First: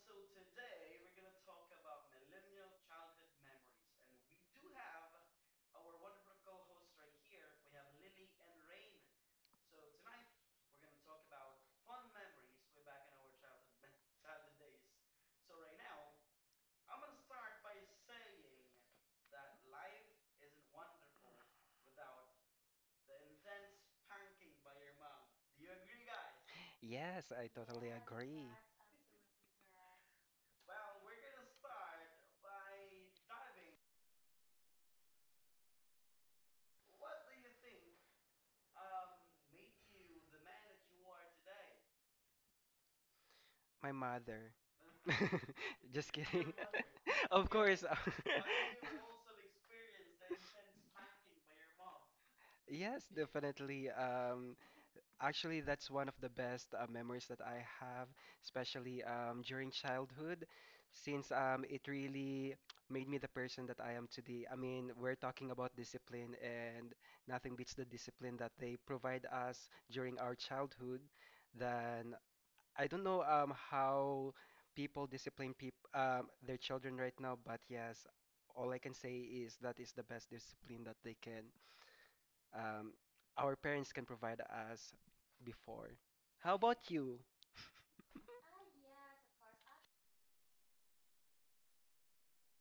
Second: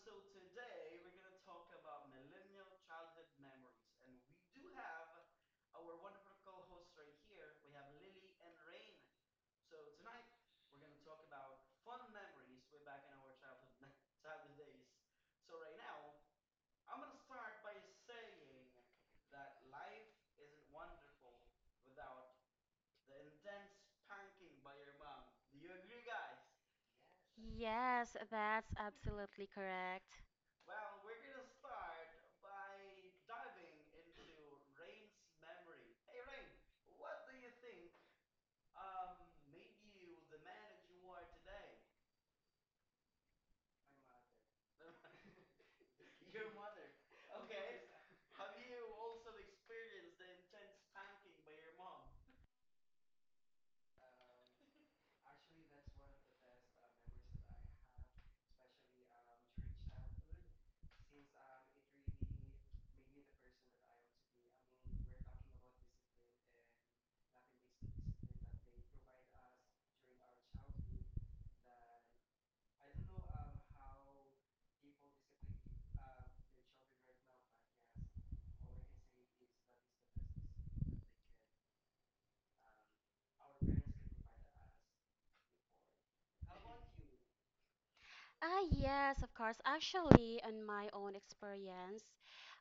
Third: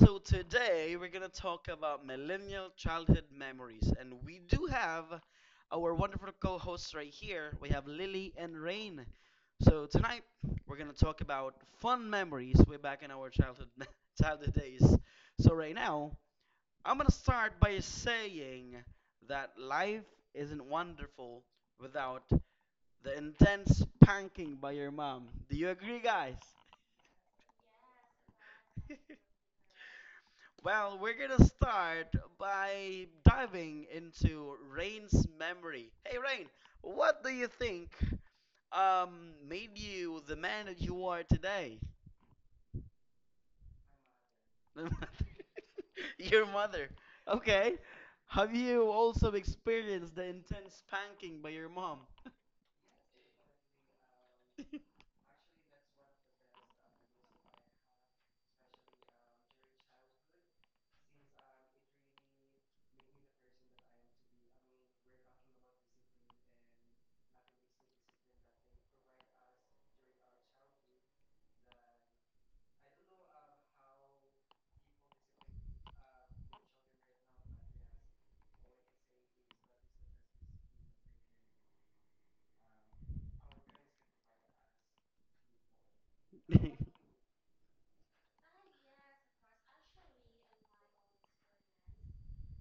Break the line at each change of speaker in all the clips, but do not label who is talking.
So, today we're going to talk about millennial childhood memories. And we do have our wonderful co hosts right here. We have Lily and Rain. So, tonight we're going to talk about fun memories way back in our childhood, childhood days. So, right now, I'm going to start by saying that life isn't wonderful without the intense panking by your mom. Do you agree, guys?
Yes, I totally
Yes,
agree.
that's absolutely correct.
Well, we're gonna start by diving into Rain's memory. Hey, Rain, what do you think made you the man that you are today?
My mother. Just
Your
kidding.
mother.
Of
Okay.
course.
Have you also experienced the intense spanking by your mom?
Yes, definitely. Actually, that's one of the best memories that I have, especially during childhood, since it really made me the person that I am today. I mean, we're talking about discipline, and nothing beats the discipline that they provide us during our childhood than I don't know how people discipline peop their children right now, but yes, all I can say is that is the best discipline that they can um our parents can provide us before. How about you?
Ah, yes, of course. Actually, on my own experience,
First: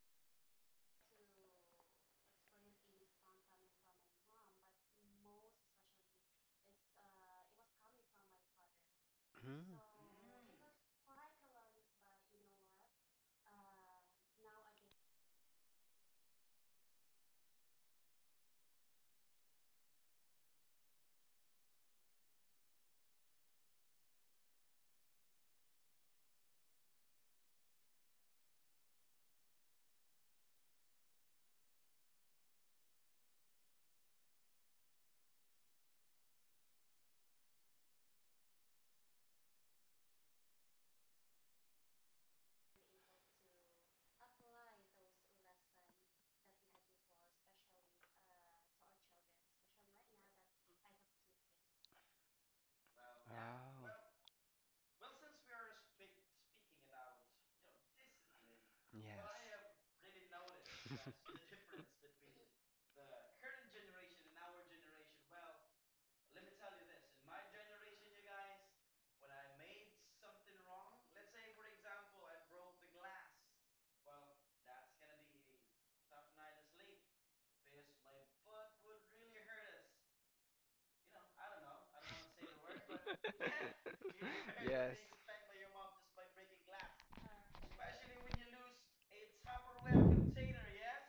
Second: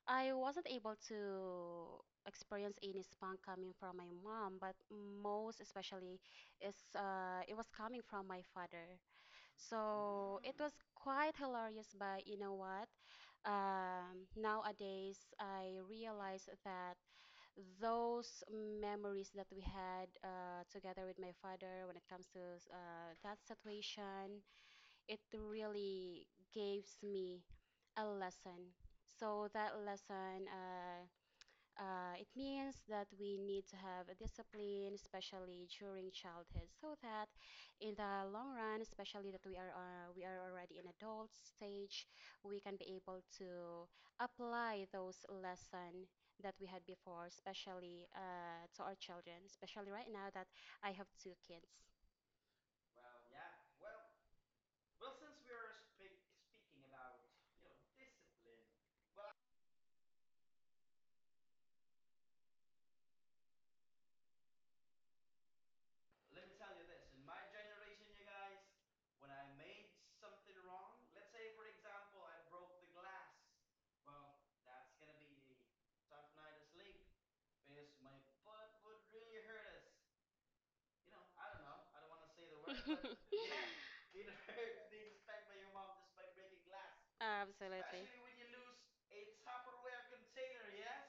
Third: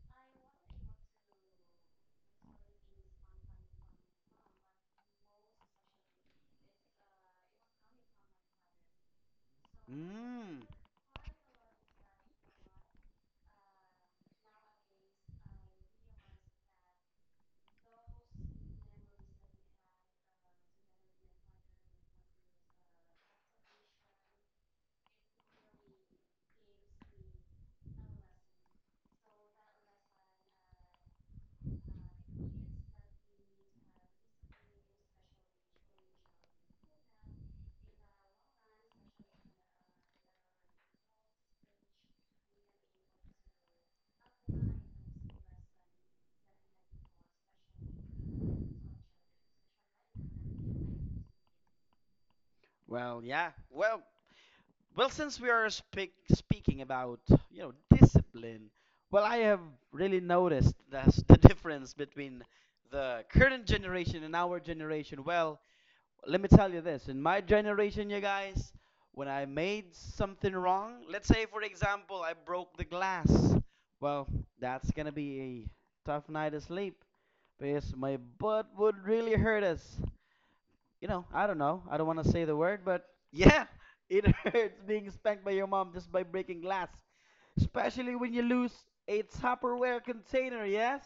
I wasn't able to experience any spunk coming from my mom, but most especially is it was coming from my father.
Mm.
So it
Mm.
was quite hilarious, but you know what? Nowadays, I realize that those memories that we had together with my father when it comes to that situation, it really gives me a lesson. So that lesson it means that we need to have a discipline, especially during childhood, so that in the long run, especially that we are already in adult stage, we can be able to apply those lesson that we had before, especially to our children, especially right now that I have two kids.
Well, yeah.
Wow.
Well, Well, since we are speaking about you know discipline, well, I
Yes.
have really noticed that's the difference between the current generation and our generation. Well, let me tell you this: in my generation, you guys, when I made something wrong, let's say for example I broke the glass, well, that's gonna be a tough night of sleep because my butt would really hurt us, you know. I don't know. I don't want to say the word, but yeah, it hurts
Yes.
being spanked by your mom just by breaking glass,
Um, so
especially when you lose a Tupperware container, yes?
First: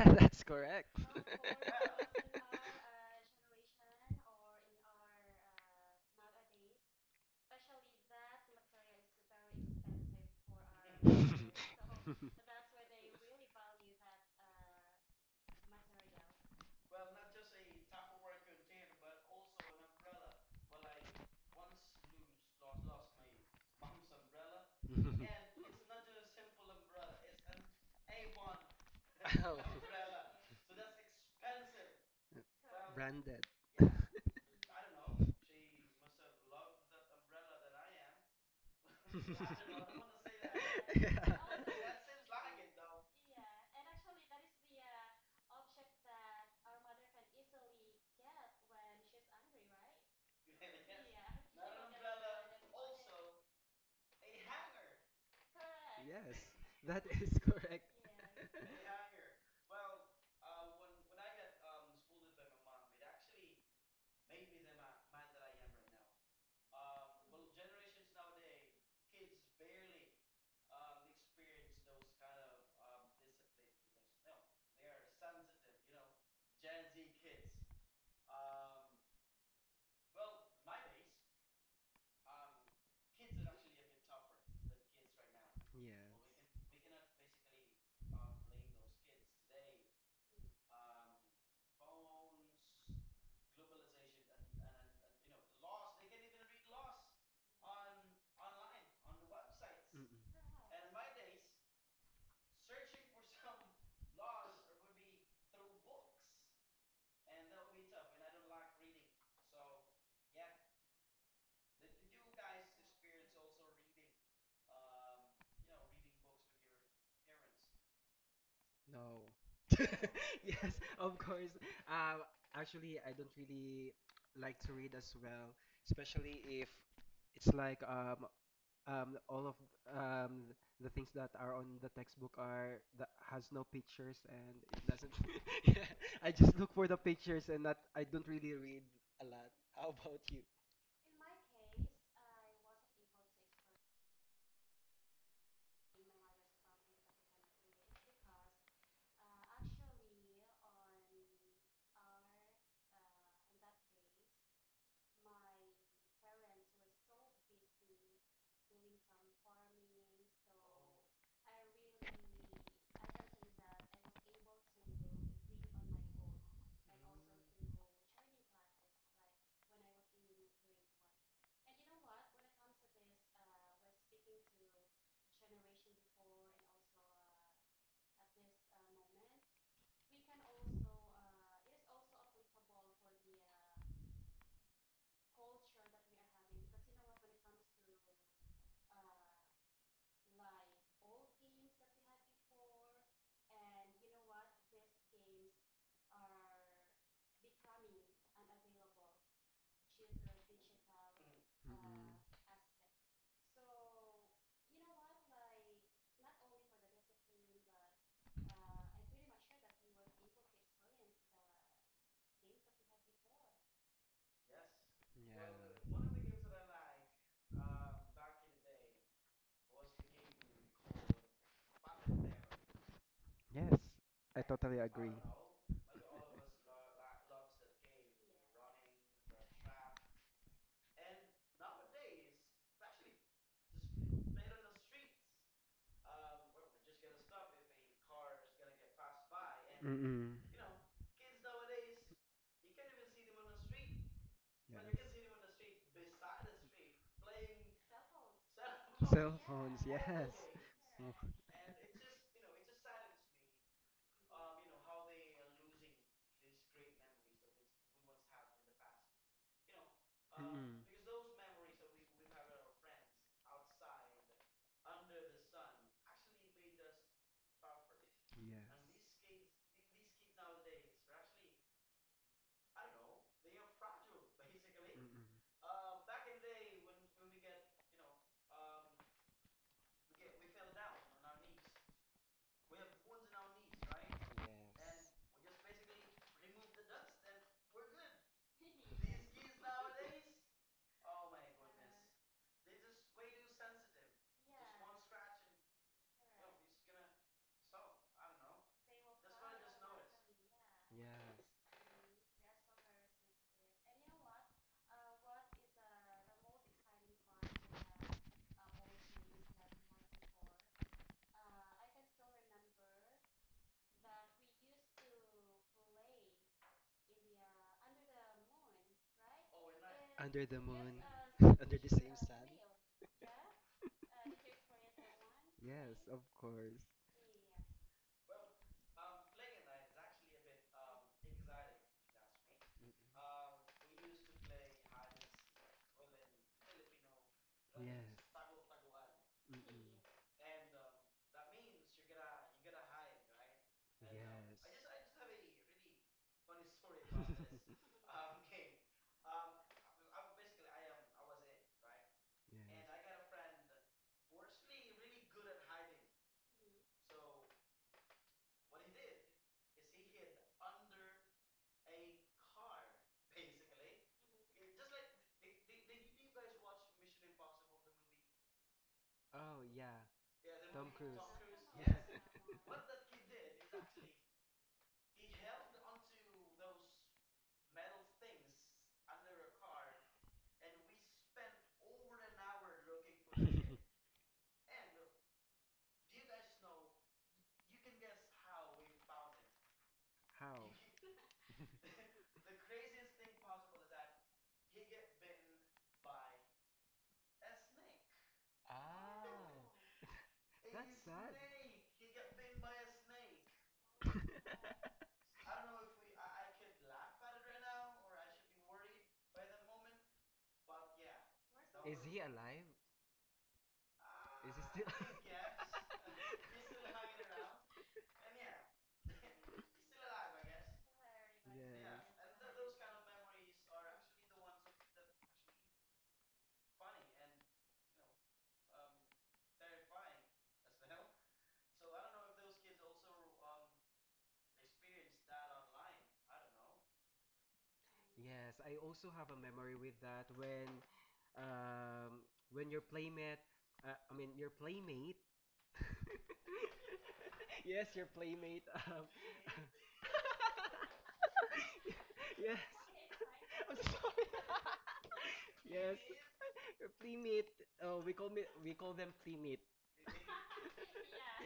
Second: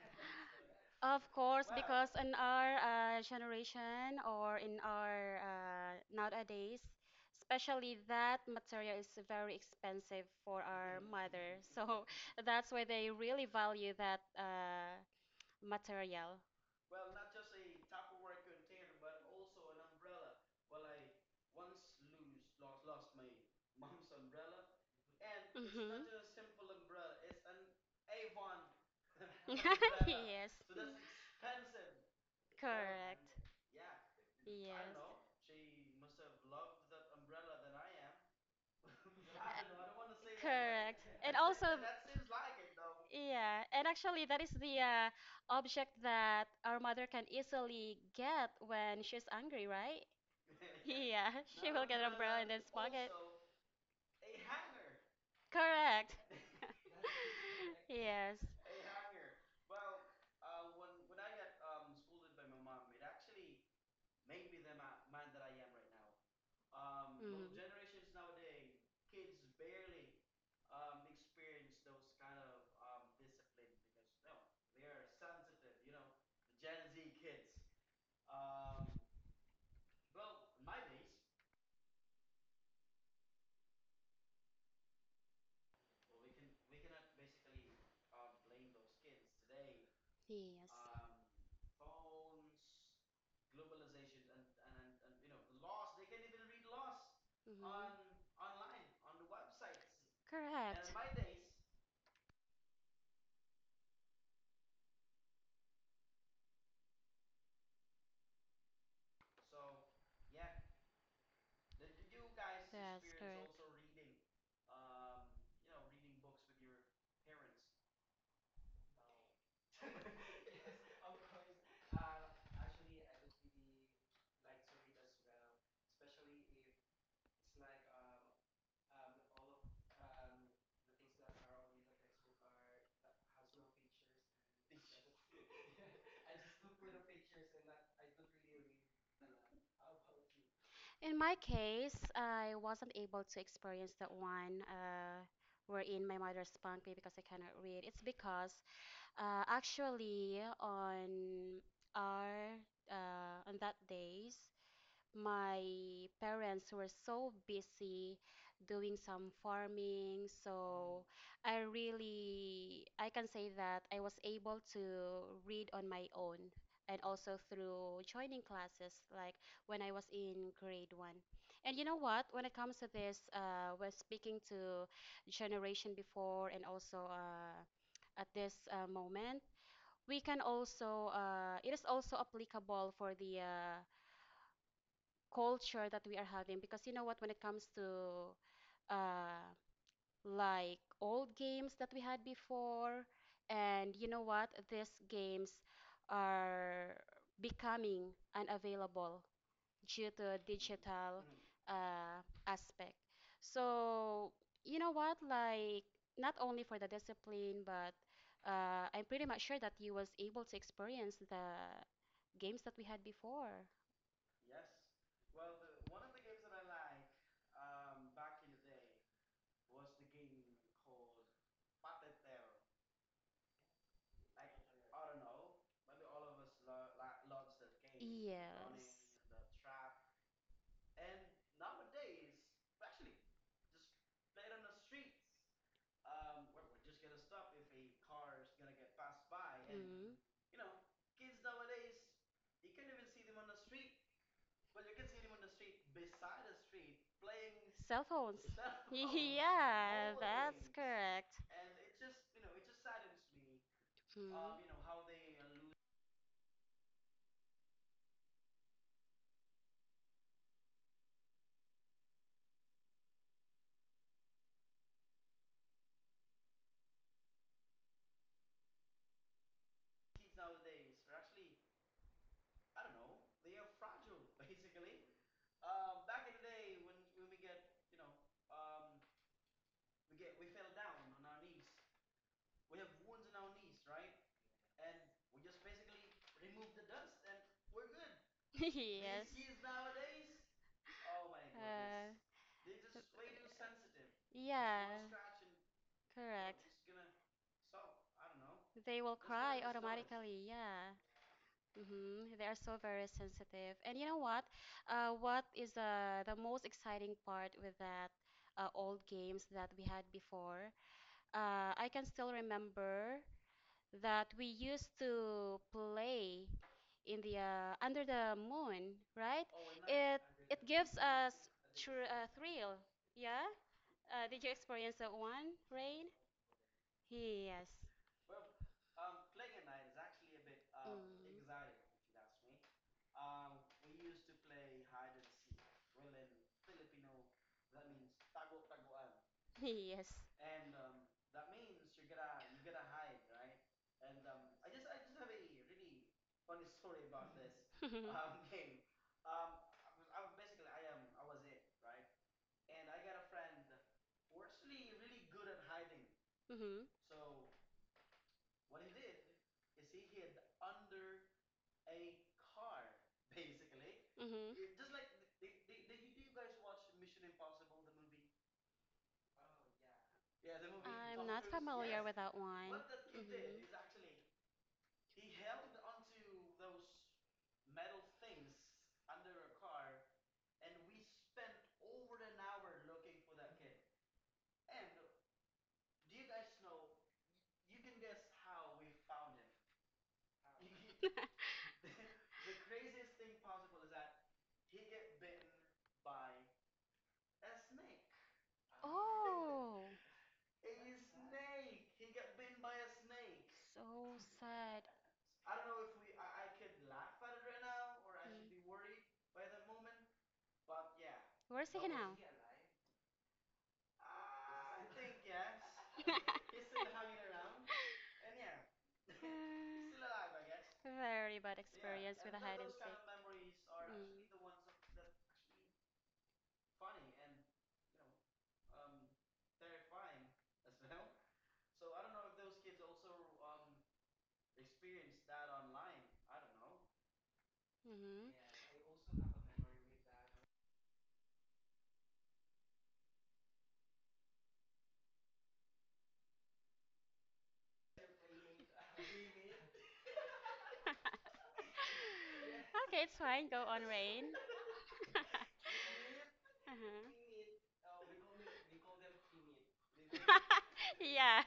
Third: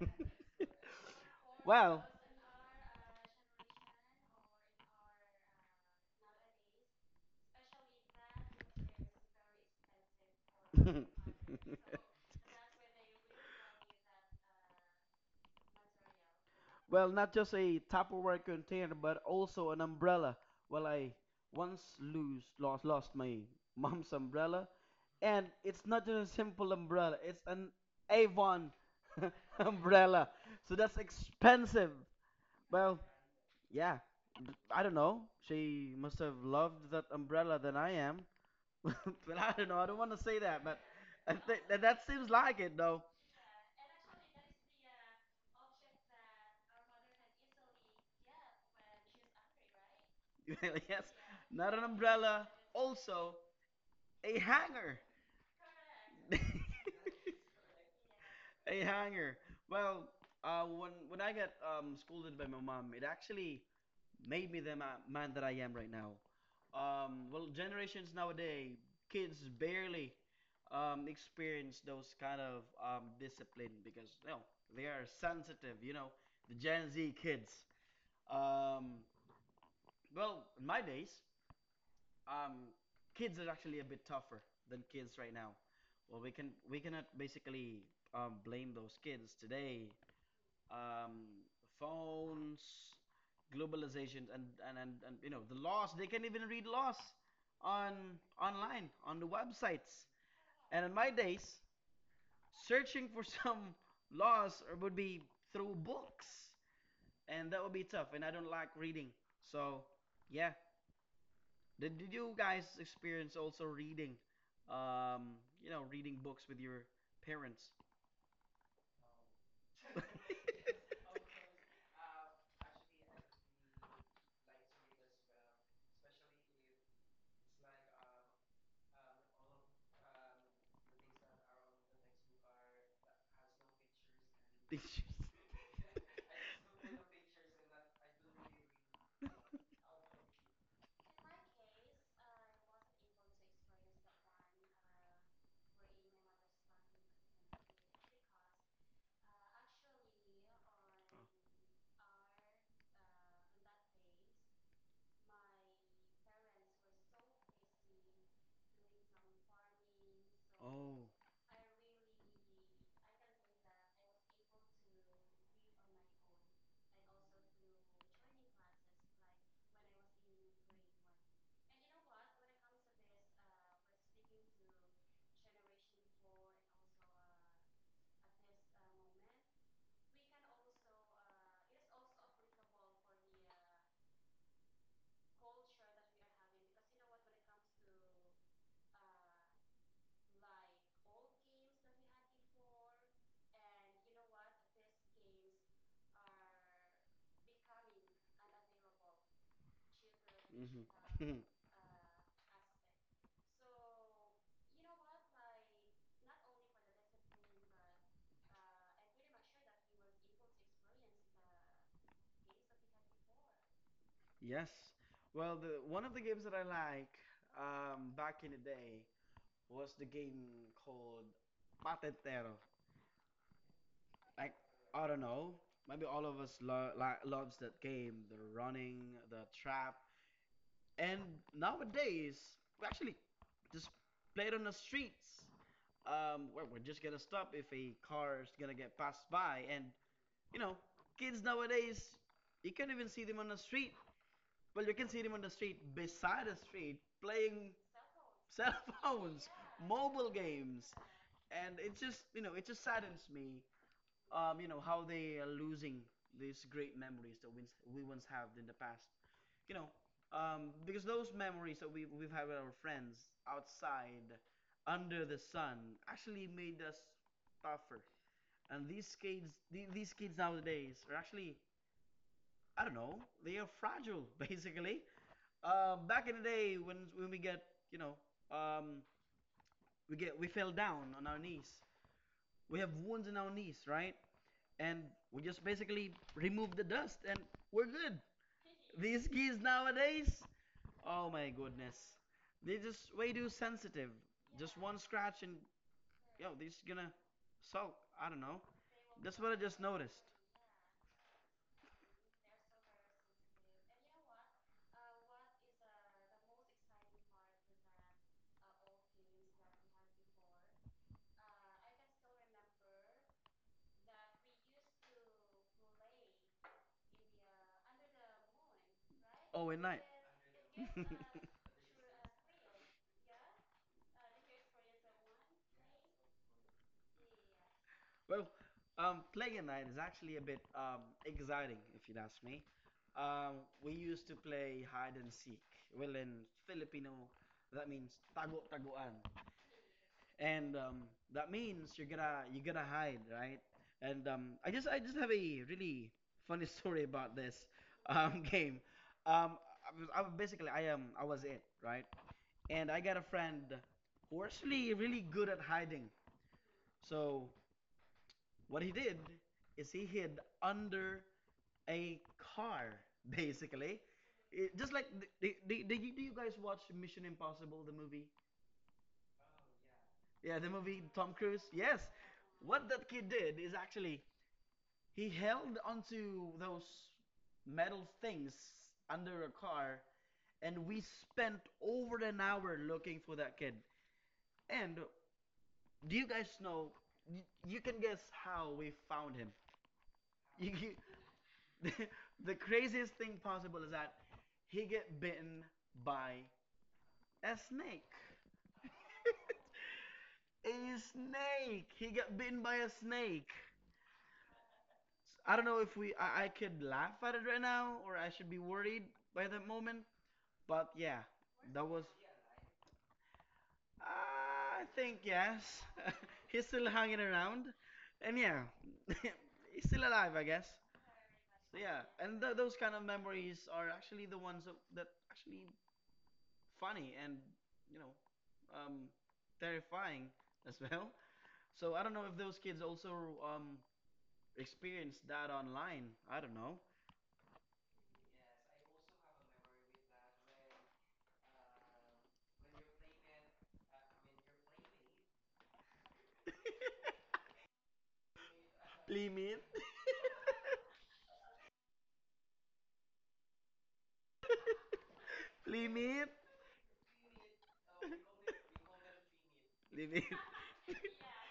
that's correct.
Of course,
Well,
because in our generation or in our nowadays, especially that material is very expensive for our mother. So that's why they really value that material.
well, not just a Tupperware container, but also an umbrella. Well, I once lose lost lost my mom's umbrella, and it's not
Hmm
just a simple umbrella; it's an Avon
Oh,
umbrella.
Yes,
So that's expensive. Well,
correct.
branded.
yeah, I don't
Yeah,
know. She must have loved that umbrella than I am. But I don't know. I don't want to say that, but
correct.
Yeah.
I
And
think
also,
that, that seems like it, though.
yeah, and actually, that is the object that our mother can easily get when she's angry, right?
Yes,
Yeah, she
not an
will get an umbrella
umbrella.
in this pocket.
Also, a hanger.
Correct.
Yes, that is correct.
Yes.
A
Yes.
hanger. Well, when I got scolded by my mom, it actually made me the man that I am right now. Well,
Mm.
generations nowadays, kids barely experience those kind of discipline because you know they are sensitive. You know, the Gen Z kids. Um, well, in my days, um, kids are actually a bit tougher than kids right now. Well, we cannot basically, blame those kids today, um, phones, globalization, and, you know the laws. They can even read laws
Yes.
on
Mhm.
online on the
Mm-mm.
websites. And
Correct.
in my days, searching for some laws would be through books, and that would be tough. And I don't like reading, so yeah. Did you guys
Yes,
experience also
correct.
reading, um, you know, reading books with your parents?
No. Yes, of course. Uh, actually, I don't really like to read as well, especially if it's like all of um, the things that are on the textbook are that has no pictures and
Did
it
you-
doesn't. Yeah, I just look for the pictures and that I don't really read a lot. How about you?
In my case, I wasn't able to experience that one wherein my mother spanked me because I cannot read. It's because actually on our on that days my parents were so busy doing some farming,
Oh.
so I really, I can say that I was able to read on my own and also through joining classes, like when I was in grade one. And you know what? When it comes to this, when speaking to generation before and also at this moment, we can also, it is also applicable for the culture that we are having, because you know what, when it comes to uh like old games that we had before. And you know what, these games are becoming unavailable due to
Hmm.
digital
Mm-mm.
aspect. So you know what, like not only for the discipline but I'm pretty much sure that you was able to experience the games that we had before.
Yes. Well, the one of the games that I like, back in the day, was the game called Patentero.
Yeah. Yes, I
Like,
totally
I
agree.
don't know, maybe all of us lo like loves that game, the
Yes.
running, the trap, and nowadays we actually just play it on the streets. Where we're just gonna stop if a car is gonna get passed by, and
Mm.
Mm-mm.
you know, kids nowadays, you can't even see them on the street. Well, you can see him on the
Yes.
street, beside the street, playing
Cell phones.
cell
Cell
phones,
phones,
Yeah,
mobile
yes.
games,
correct.
and it just, you know, it just saddens me, you
Mm.
know, how they are losing these great memories that we once have in the past. You know,
Mm.
because those memories that we've had with our friends outside, under the sun, actually made us tougher.
and
And these
Yes.
kids, these kids nowadays are actually, I don't know, they are fragile, basically.
Mm-mm.
Back in the day when we get, you know, um we get we fell down on our knees. We have wounds in our knees, right? And
Yes.
we just basically remove the dust and we're good. These kids nowadays, oh my goodness, they're just way too sensitive. Just one scratch and yo, they're
Correct.
just gonna sulk. I don't know.
They will
That's what I just noticed.
yeah.
Yes.
Mm-hmm. They are so very sensitive. And you know what? What is the most exciting part with that old games that we had before? I can still remember that we used to play in the under the moon, right?
Oh, at night.
It
Under the
it gives
moon,
us
under the
tr
same sun.
thrill. Yeah? Did you experience that one,
Yes,
Rain?
right? Of course.
Yes.
Well, playing nine is actually a bit
Mm.
exciting, if you'd ask me. We used to play hide and seek. Well, in Filipino,
Mm-mm.
that
Yes.
means tago-taguan,
Yes.
Mm-mm.
and that means you're gonna hide, right? And I just have
Yes.
a really funny story about this, game. I was it, right? And I got a
Yes.
friend who actually really good at hiding.
Mhm.
So what he did is he hid under a car, basically. It- just
Mhm.
like do you guys watch Mission Impossible, the movie?
Oh yeah.
Yeah, the movie Tom Cruise.
Cruise.
Yes.
That one.
What that kid did is actually he held onto those metal things under a car, and we spent over an hour looking for that kid. And do you guys know? You, you can guess how we found him. You, you,
He,
the, the craziest thing possible is that he get bitten by a snake.
A
A snake. He got bitten by a snake.
so.
I don't know if we I could laugh at it right now or I should be worried by that moment. But yeah,
Where's
that was-
he alive?
I think yes. He's still hanging around, and yeah, he's
mm,
still alive, I guess.
still, very bad,
So yeah,
yeah.
and
A hiding.
those kind of memories are actually the ones that, that actually funny and you know, um, terrifying as well. So I don't know if those kids also, um, experienced that online. I don't know.
Mhm.
Yes, I also have a memory with that um, when your playmate, I mean your playmate, yes, your playmate, um,
Playmate.
Yeah,
yes,
okay, it's fine. Go
I'm sorry, yes,
Playmate.
your playmate. Oh, we call them playmate.
Playmate.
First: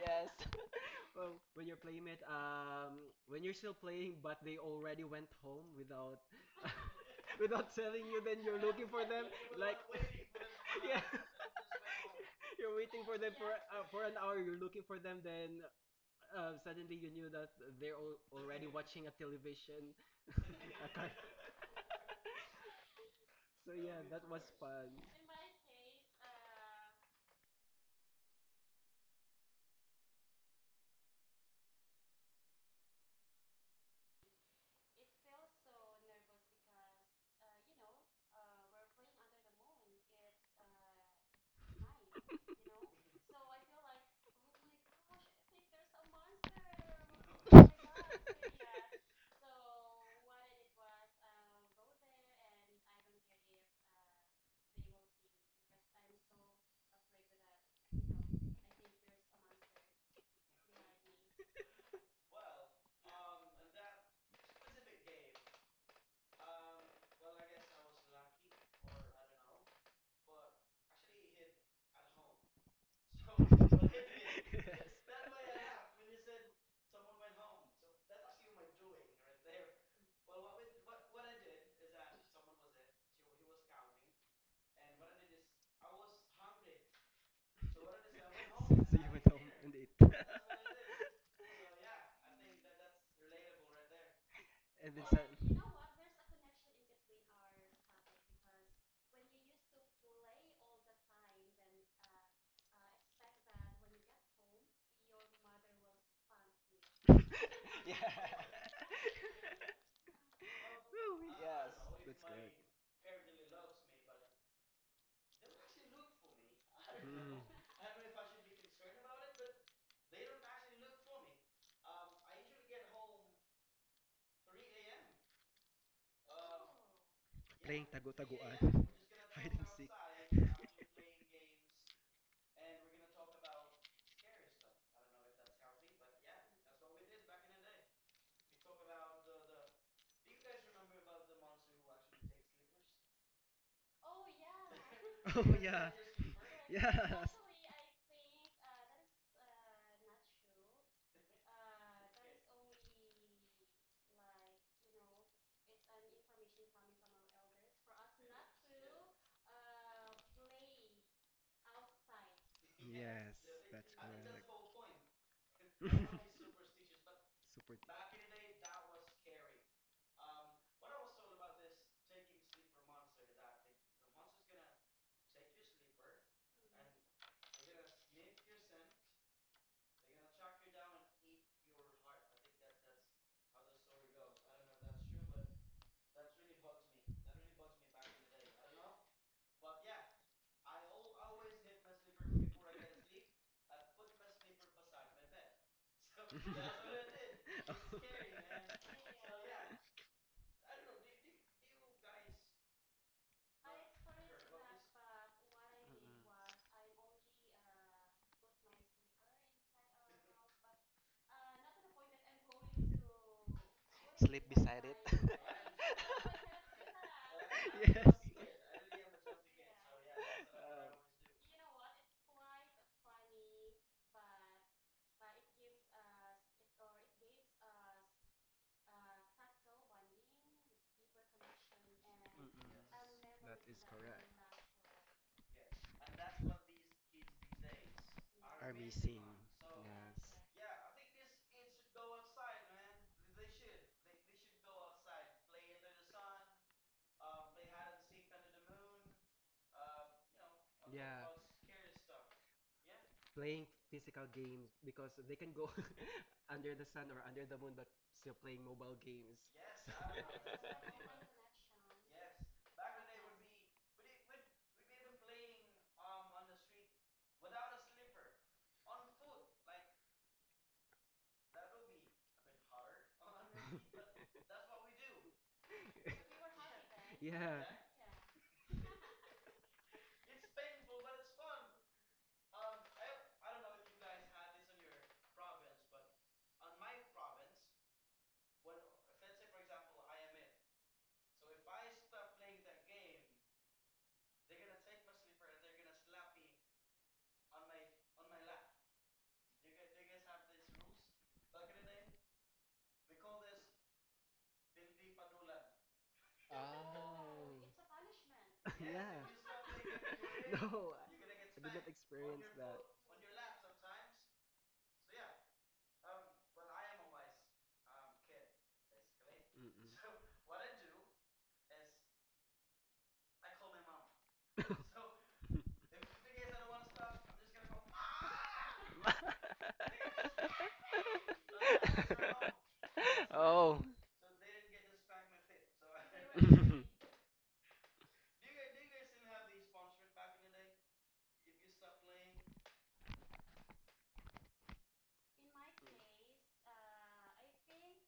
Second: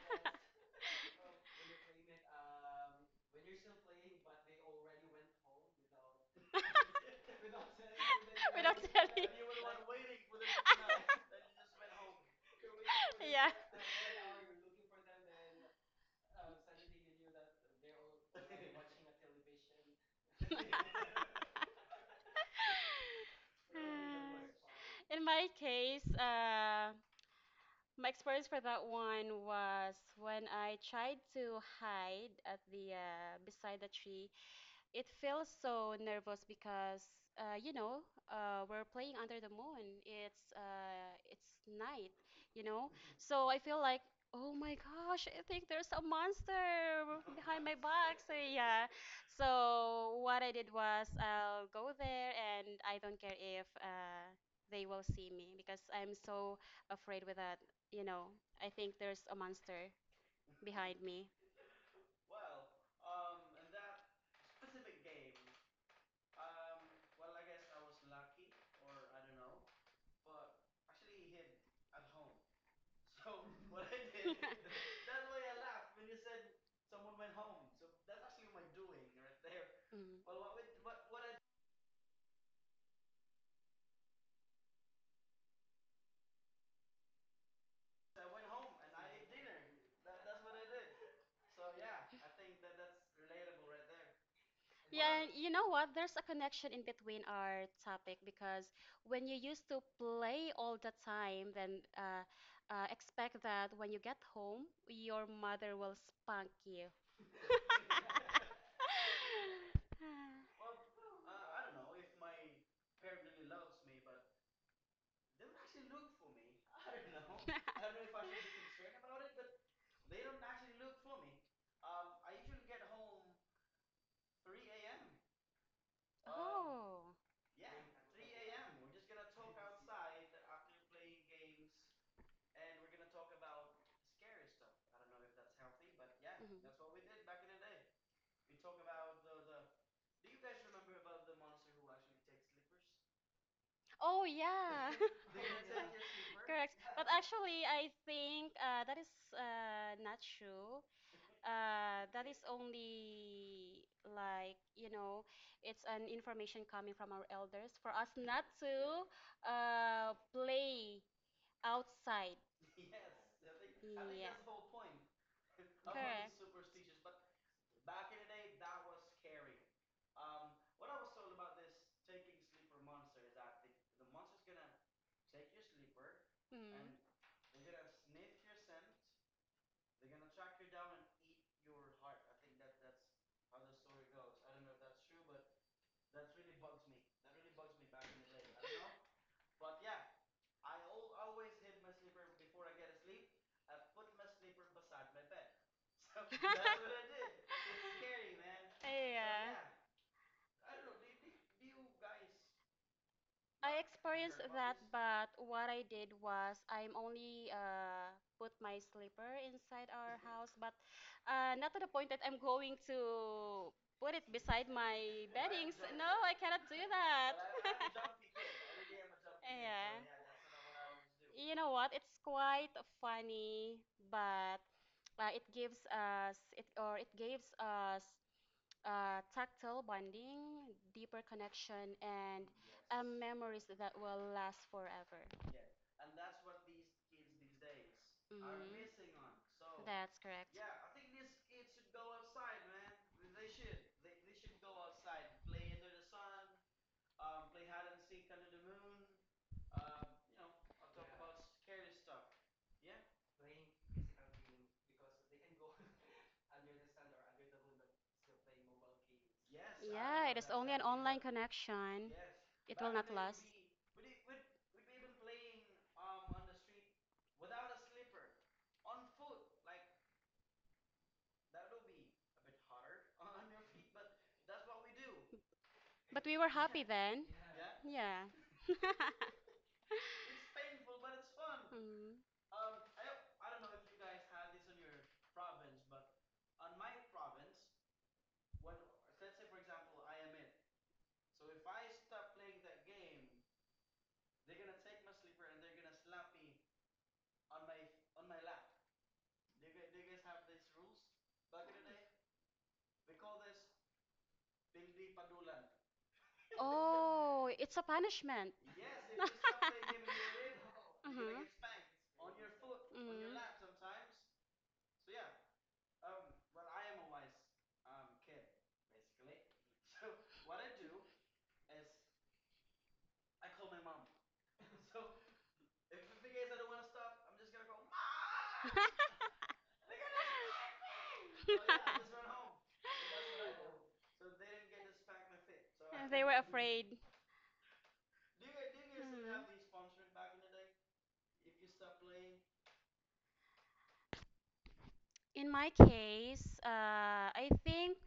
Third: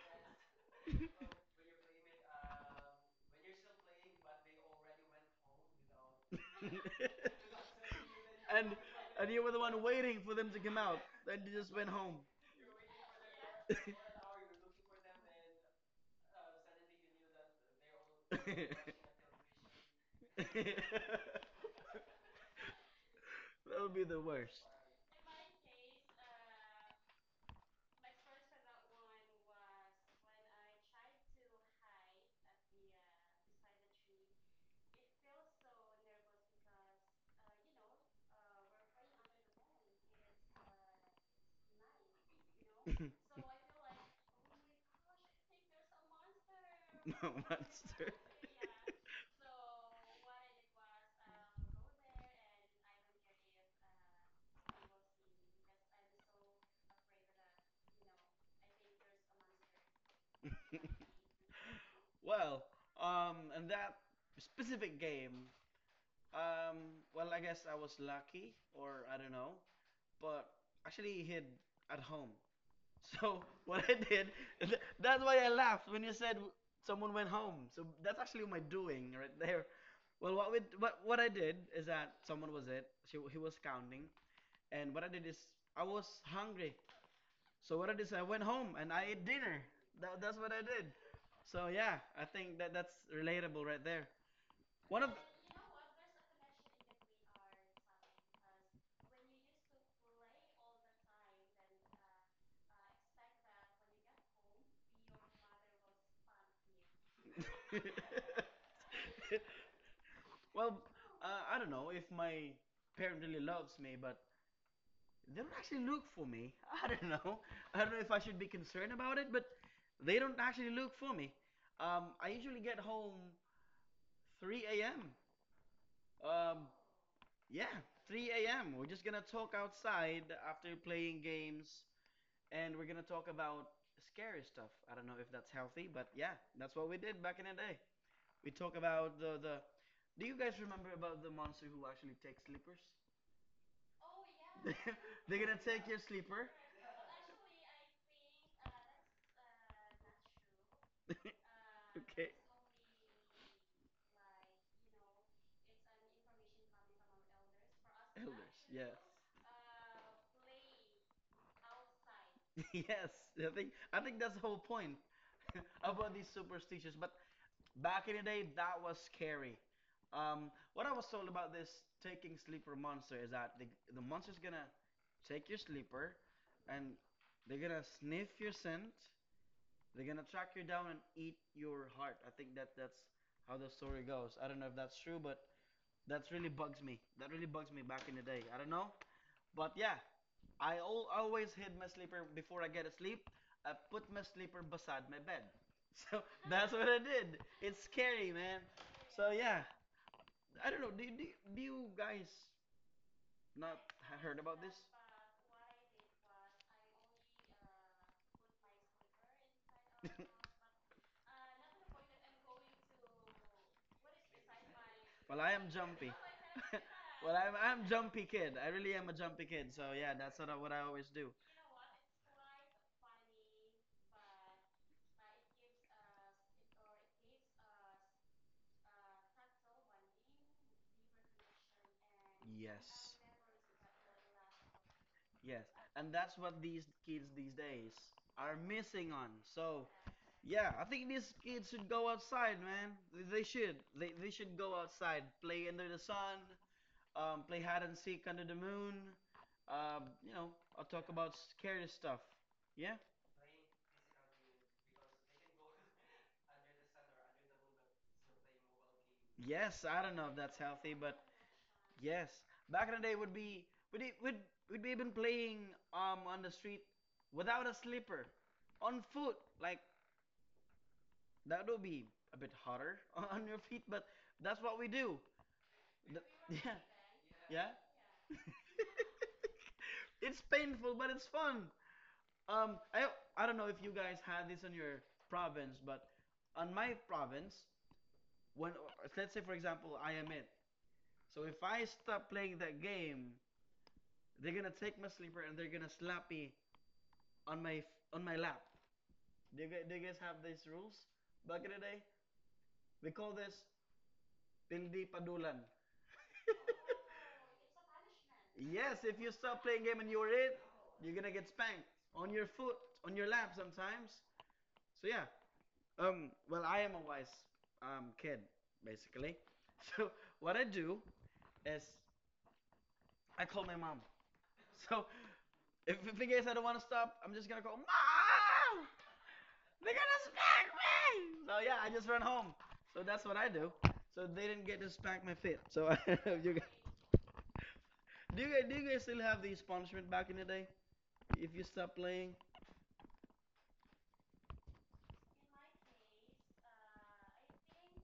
Yes. Well, when your playmate, when you're still playing, but they already went home without, without telling you, then you're
without
and
looking for them,
telling.
and you were the
like,
one waiting for them to come out.
yeah,
Then you just went home.
you're waiting for them
Yeah.
for an hour. You're looking for them, then suddenly you knew that they're already watching a television. A car-
That
so
Uh,
would
yeah,
be the
that was
worst.
fun.
in my case, my experience for that one was when I tried to hide at the beside the tree. It feels so nervous because you know we're playing under the moon. It's night, you know.
Monster.
So I feel like, oh my gosh, I think there's a monster behind my back. So yeah. So what I did was I'll go there, and I don't care if they will see me, because I'm so afraid with that. You know, I think there's a monster behind me.
Well, and that specific game, um, well, I guess I was lucky, or I don't know, but actually hid at home. So what I
Yes.
did, that's why I laughed when you said someone went home. So that's actually my doing right there.
Mm-hmm.
Well, what I did is that someone was it. He was counting, and what I did is I was hungry. So what I did is I went home
So
and
you
I ate
went home
dinner.
and ate.
That's what I did. So yeah, I think that that's relatable right there.
And
One
then
of
Yeah, and you
sud-
know what? There's a connection in between our topic, because when you used to play all the time, then expect that when you get home, your mother will spank you.
yeah.
well,
Woo,
uh, I don't
yes,
know if
that's
my
good.
parent really loves me, but they don't actually look for me. I don't
Mm.
know. I don't know if I should be concerned about it, but they don't actually look for me. I usually get home 3 a.m. Um,
Oh.
yeah, 3 a.m. We're just gonna talk outside after playing games, and we're gonna talk about scary stuff. I don't know if that's healthy, but yeah, that's what we did
Mhm.
back in the day. We talk about the the. Do you guys remember about the monster who actually takes sleepers? Oh
Oh,
yeah.
yeah.
I They're gonna remember take your that. Sleeper.
Correct. But actually, I think that is not true. That
Okay.
is only like, you know,
It's
it's an
only
information
it's an
coming
information
from our
coming from our Elders, for us
elders for us
to
not
elders. Actually
to
yes.
play outside.
Know. Yes, I think that's
Yeah.
the whole point about
Correct.
these superstitions. But
Super.
back in the day, that was scary. What I was told about this taking sleeper monster is that the monster's gonna take your sleeper,
Mm.
and they're gonna sniff your scent. They're gonna track you down and eat your heart. I think that that's how the story goes. I don't know if that's true, but that really bugs me. That really bugs me back in the day. I don't know, but yeah, I al always hid my sleeper before I get asleep. I put my sleeper beside my bed. So that's what I did. It's scary, man. So
Yeah.
yeah, I don't know. Do you guys
I
not
experienced
heard about
that,
this?
but what I did was I'm only put my sleeper inside our house, but not to the point that I'm going to put it beside my
Well, I am
beddings. No,
jumpy.
I cannot do that.
Well, I'm jumpy kid. I really am a jumpy kid.
Yeah.
So yeah, that's what what I always do.
You know what? It's quite funny, but it gives us it or it gives us tactile bonding, deeper connection, and
Mm-mm.
Yes.
That
memories
is
that
correct.
will last forever.
Yes. And that's what these kids these days are missing
Mhm.
on. So,
That's correct.
yeah, I think these kids should go outside, man. They should. They should go outside, play under the sun, play hide and seek under the moon. You know, I'll talk
Yeah,
about scary stuff. Yeah.
playing physical games because they can go under the sun or under the moon, but still playing mobile games.
Yes, I don't
Yeah,
know
it
if
is
that's
only an
healthy,
online
but
connection.
yes,
It
back
will
in the
not
day would
last.
be would it would be even playing on the street without a slipper, on foot, like, that'll be a bit harder on your feet, but that's what we do.
But we were
Th- yeah.
happy then.
Yes,
Yeah.
Yeah. It's painful, but it's fun.
Mm.
Um, I I don't know if you guys had this on your province, but on my province, when let's say for example I am it, so if I stop playing that game, they're gonna take my sleeper and they're gonna slap me on my on my lap. Do you guys have these rules back in the day? We call this Pildi Padulan. It's
Oh, it's a
a
punishment.
punishment. Yes, if you stop playing game and you were
yeah, oh. yeah.
it,
No, going
you're gonna
Mhm.
I
get
did not
spanked on your
experience
foot,
that.
Mm.
on your lap
Mm.
sometimes. So yeah. Well, I am a wise kid basically.
Mm-mm.
So what I do is I call my mom. So if in case I don't want to stop, I'm just gonna go, Mom! They're gonna spank me! So yeah, I just run home. So that's what I do.
oh.
So they didn't get to spank my feet. So
They were
you guys.
afraid.
Do you guys still have these
Mm.
punishment back in the day? If you stop playing,
In my case, I think,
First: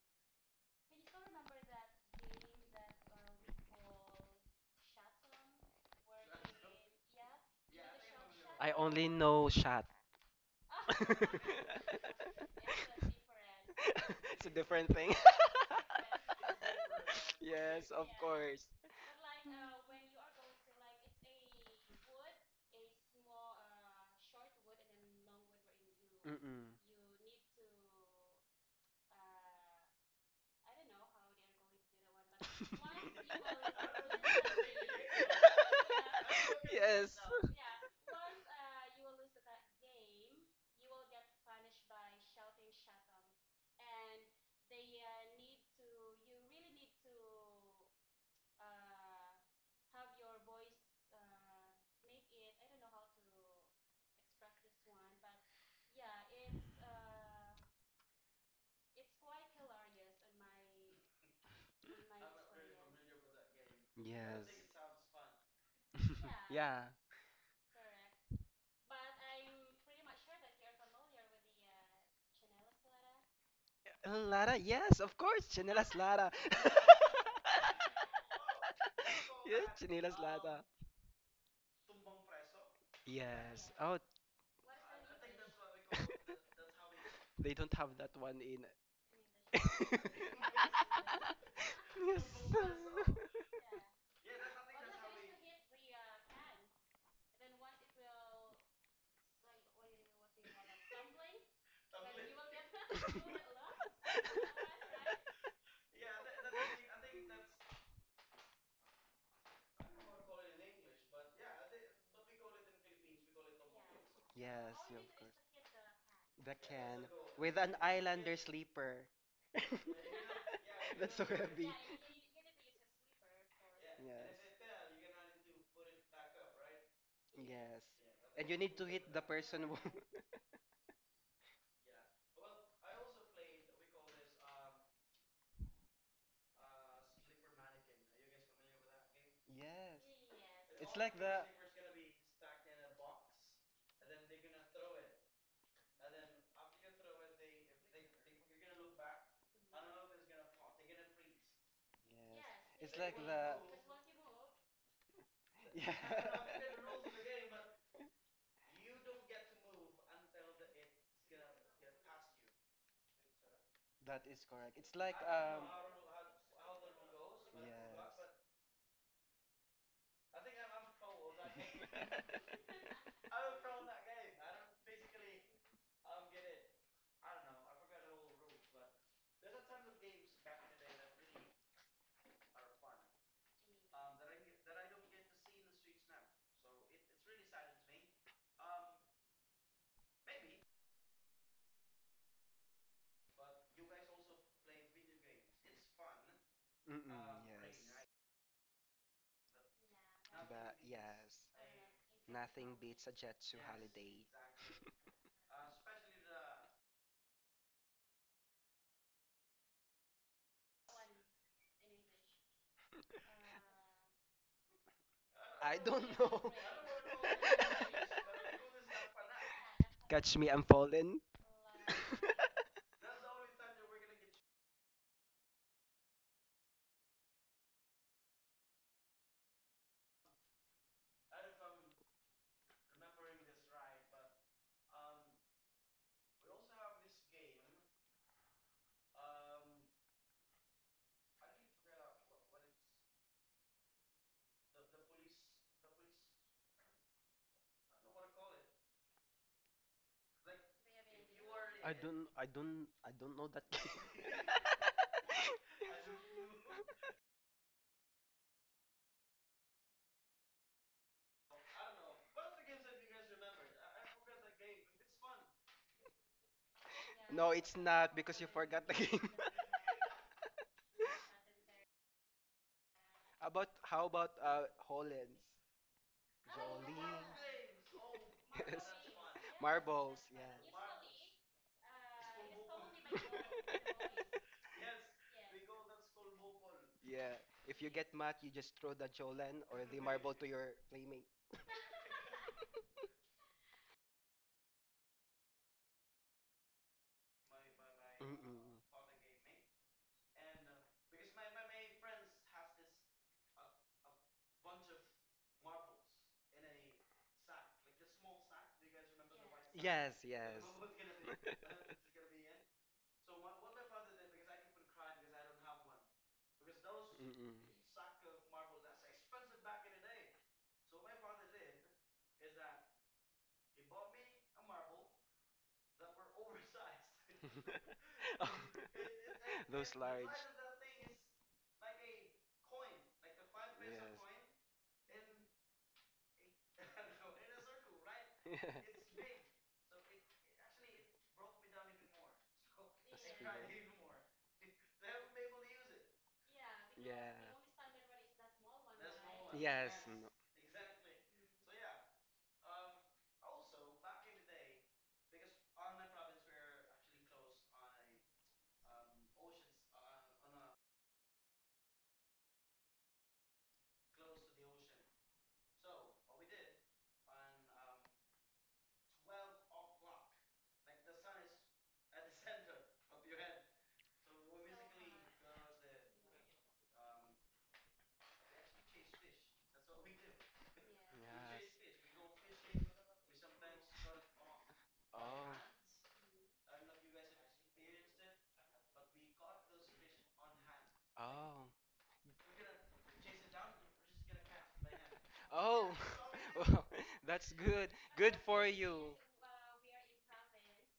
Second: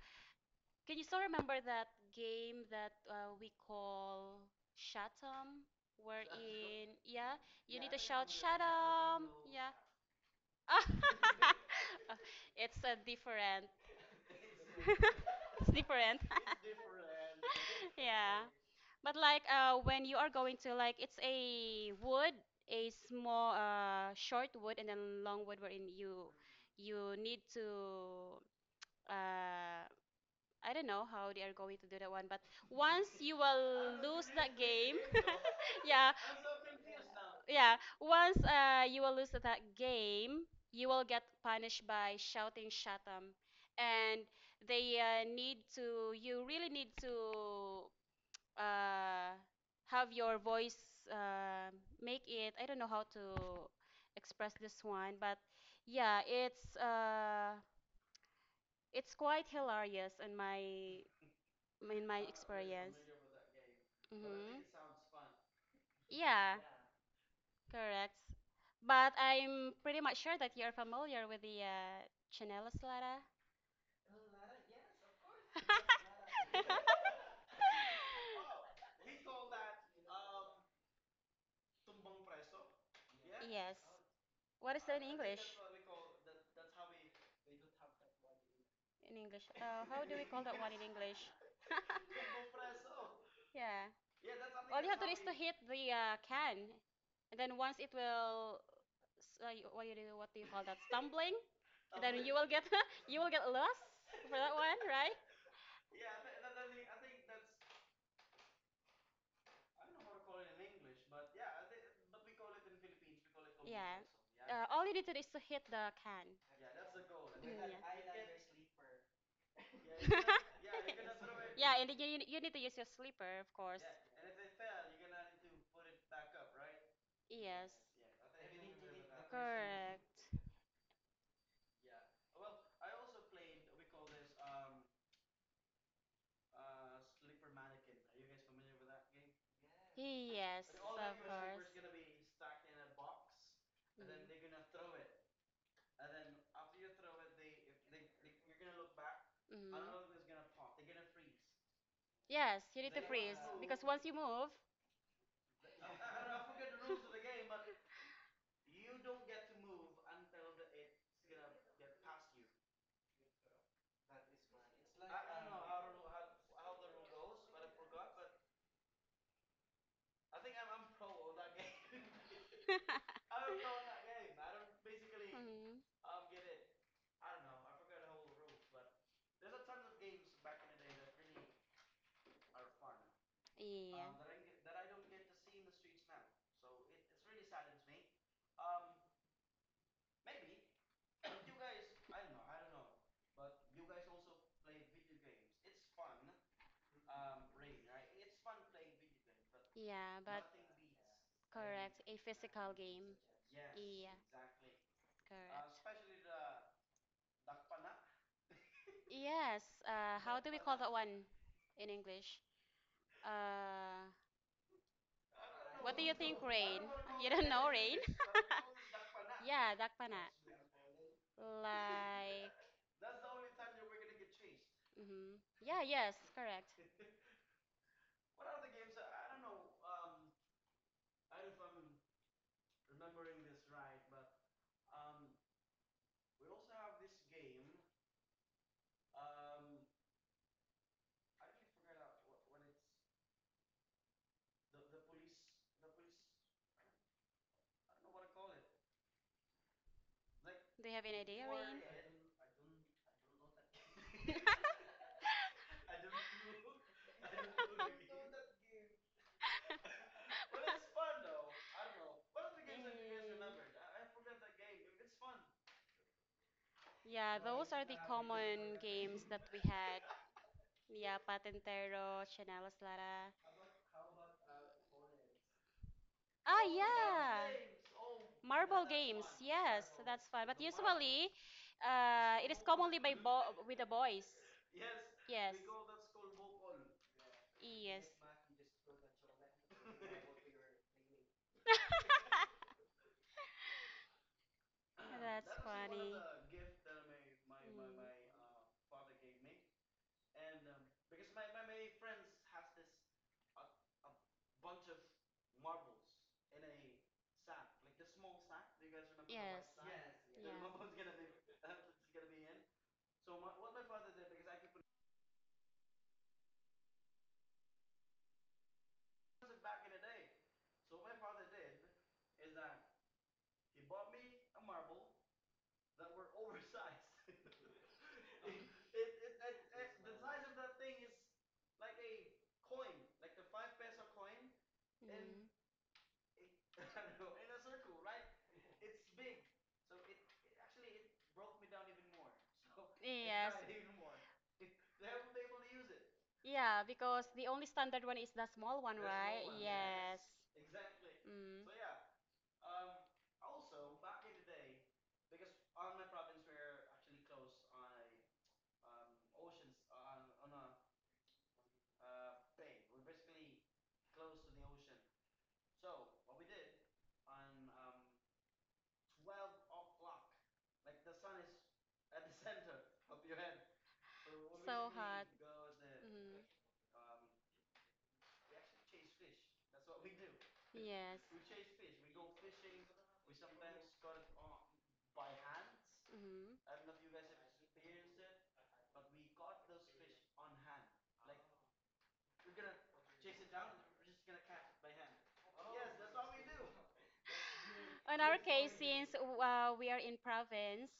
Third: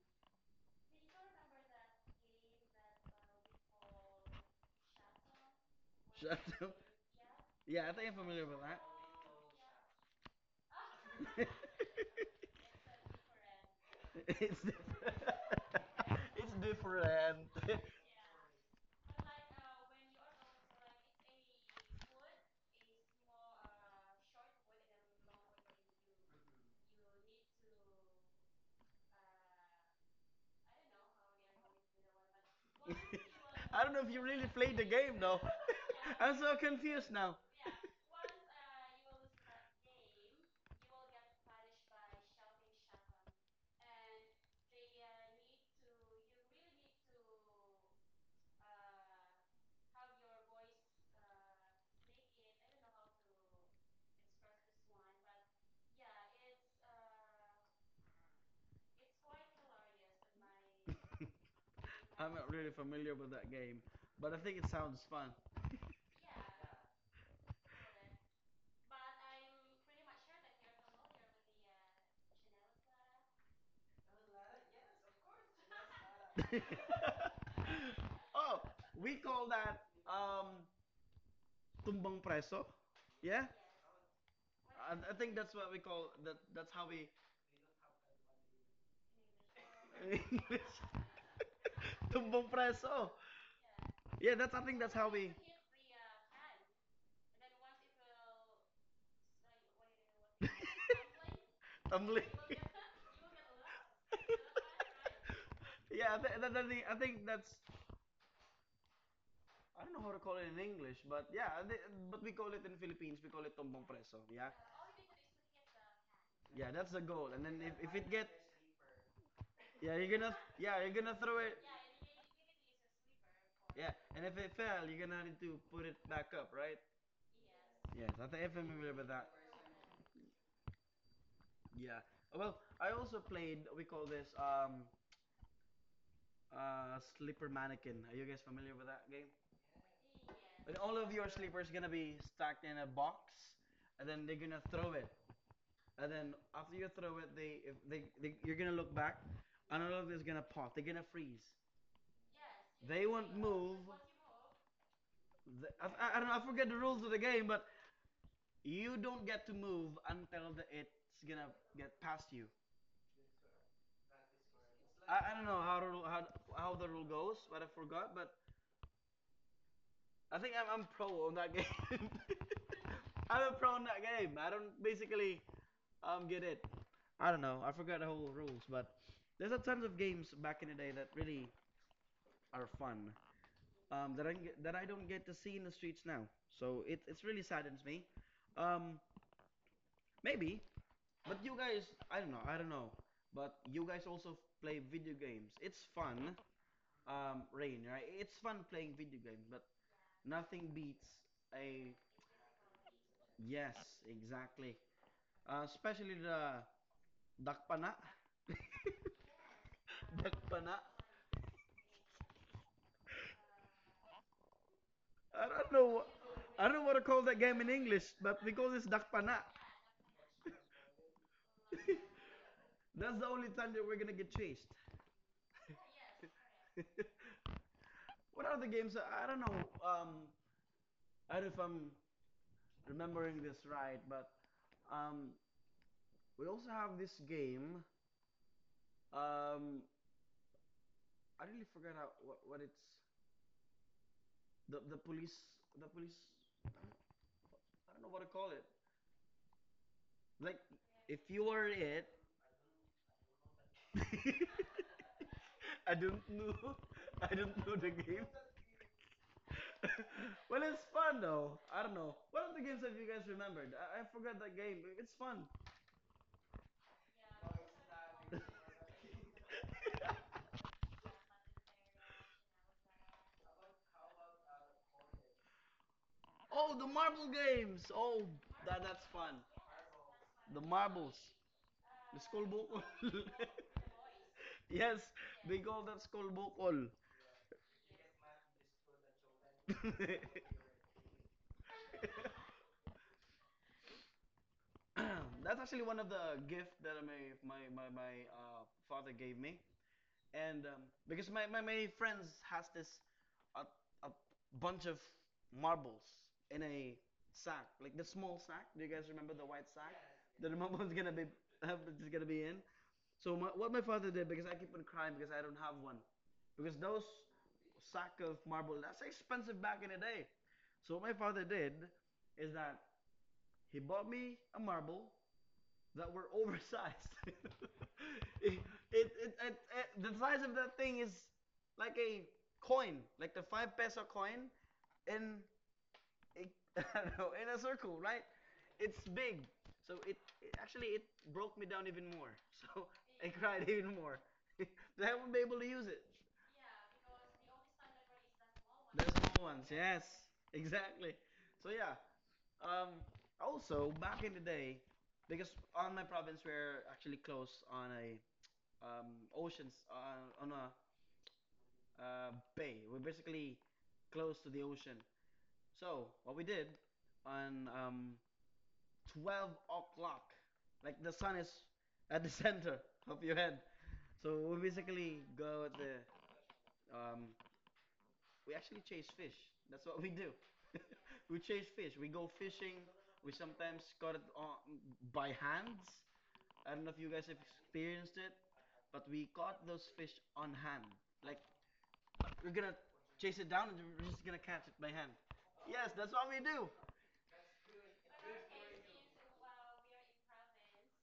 can you still remember that game that we call Shatum?
shut up.
Wherein, yeah, you
Yeah,
need
I
to
think I'm
shout I
familiar with
I only
Shatum.
know
Yeah.
shot.
that.
It's
It's a different.
It's
a different thing.
different.
It's different.
It's different.
Yes, of
Yeah.
course.
But like when you are going to, like, it's a wood, a small short wood and then long wood, wherein you
Mm-mm.
you need to uh I don't know how they are going to do that one, but once you
I
will
don't know if you
lose
really
that
played the
game,
game though.
yeah,
I'm so
yes.
confused now.
yeah. Once you will lose that game, you will get punished by shouting shatam, and they need to. You really need to uh, have your voice uh, make it, I don't know how to express this one, but yeah, it's quite hilarious in my
I'm not really
experience.
familiar with that game, but I
Yes.
think
Hmm,
it sounds fun.
yeah,
yeah.
correct. But I'm pretty much sure that you're familiar with the chinela slada.
Lara, yes, of course, Chinelas Lara.
Oh, we call
yes,
that
Chinelas Lara.
tumbang preso. Yeah?
Yes.
Yes,
Oh.
what is
I,
that in
I think
english?
that's what we call that that's how we
They don't have that one in.
In english, oh,
yes.
how do
in
we call that one
English.
in english?
Tumbang preso.
Yeah.
Yeah, that's I think
All you
that's
have to
how
do is
we
to hit the can, and then once it will, you- what you do, what do you call that? Stumbling, and then
tumbling.
you will get you will get lost for that one, right?
I think that's. I don't know how to call it in English, but yeah, I but we call it in Philippines, we call it tumbang
Yeah.
preso. Yeah.
Yes,
All you
yeah,
need
of
to do is
course.
to hit the can.
The
Yeah, that's the
can
goal. And
with
then
an
if it
Mm,
gets.
islander sleeper.
Yeah,
yeah.
you're
Yes.
That's
gonna
so
throw it.
heavy.
Yeah, and then you need to use your sleeper, of course.
Yeah, and if it fell,
Yes.
you're gonna need to put it back up, right?
Yes,
Yes.
Yes, I think
And
I'm
you need to
familiar with
hit the
that.
person who.
correct.
Yeah. Well, I also played we call this sleeper mannequin. Are you guys familiar with that game?
Yes.
Yes,
And all of
Like
of
your
the.
sleepers gonna
course.
be stacked in a box, and then they're gonna throw it. And then after you throw it, they if they, they you're gonna look back,
Mm.
and all of them's
Mhm.
gonna pop. They're gonna freeze.
Yes, you
Yes.
need
It's
to
They
like
won't
freeze
the.
move.
because once you move.
The,
Yeah.
I, I, don't know. I forget the rules of the game, but you don't get to move until the, it's gonna get past you.
That is correct. It's
I,
like
I don't
um.
know how the rule goes, but I forgot. But
Yes.
I think I'm pro on that game. I'm a pro on that game. I don't basically
Mm,
get it. I don't know. I forgot the whole rules, but there's a tons of games back in the day that really are fun.
yeah.
That I that I don't get to see in the streets now. So it's really saddens me. Um, maybe But you guys, I don't know, I don't know. But you guys also play video games. It's fun,
Mm-mm, yes.
Rain, right? It's fun playing video games, but
Yeah, but
nothing
But
beats
yes.
a
correct. A
Nothing
physical
beats a
game.
Jetsu
yes,
Yeah,
holiday.
exactly. Especially
correct.
the dakpana.
Yes, how do we
Dakpana.
call that one in English? Uh,
I don't
I
What
don't
know.
do you think,
know.
I don't know
Rain?
what to call
You
that
don't
game in
know, Rain?
English, but we call this dakpana.
Yeah, Dakpana.
Catch me, I'm fallen.
Like,
That's the only time that we're gonna get chased.
hmm, yeah, yes, correct.
What are the games? I don't know. I don't know if I'm remembering this right, but um, we also have this game. Um, I really forgot how, what it's the police. I don't know what to call it. Like
Do you have
if
any idea,
you are
Rain?
it.
I don't know that game.
I don't know. I don't know the game. Well, it's fun though. I don't know. What are the games that you guys remembered? I forgot that game. It's fun.
Yeah,
No,
those
it's
are the
not because you
common
forgot the
games
game.
that we had. Yeah, Patentero, Chanelas Lara.
About how about Hollands,
Ah,
Oh, the
Jolene?
marble
yeah.
games. Oh,
Yes,
Marble
that's
games,
fun.
yes,
marbles.
that's fun.
The
But
marbles.
usually,
The school
it is
bukol.
commonly by
Yeah.
bo with the boys.
Yes,
Yes.
they call that school bukol.
Yeah, if you
Yes.
get mad, you just throw the jolen or the marble to your playmate.
That's
That's actually one of
funny.
the gift that my my
Mm.
my, my uh,
Mm-mm.
father gave me. And because my friends has this a, a bunch of marbles in a sack, like the small sack. Do you guys remember
Yes.
the white sack
Yes,
that
Yeah.
the
yes.
marbles gonna be is
Mm.
gonna be in? So what my father did because I keep on crying because I don't have one, because those
Mm-mm.
sack of marble that's expensive back in the day. So what my father did is that he bought me a marble that were oversized. it,
Oh.
it, it, it,
Those
it- the
large.
size of that thing is like a coin, like the five peso coin, in a, I don't know, in a circle, right?
Yes.
It's big. So it actually it broke me down even more. So
It's
I
bigger.
cried
Yes.
even more. I won't be able to use it.
Yeah, because
Yeah.
the only standard one is the small one,
The
right?
small ones,
Yes.
yes,
Yes.
No.
exactly.
Mm.
So yeah, um, also, back in the day, because on my province we're actually close on a um, oceans on a uh, bay. We're basically close to the ocean. So what we did on 12 o'clock, like the sun is at the center of your head. So we
So
basically
hot.
go at the
Mm.
um, we actually chase fish. That's what we do. We
Yes.
chase fish. We go fishing.
Yes.
We sometimes caught it on, by
Oh.
hands.
Mm.
I don't know if you guys have experienced it, but we caught those fish on hand. Like we're gonna chase it down and we're just gonna catch it by hand. Yes,
Oh.
that's what we
Oh.
do.
Well, that's good.
In our
Good for
case,
you.
since we are in province,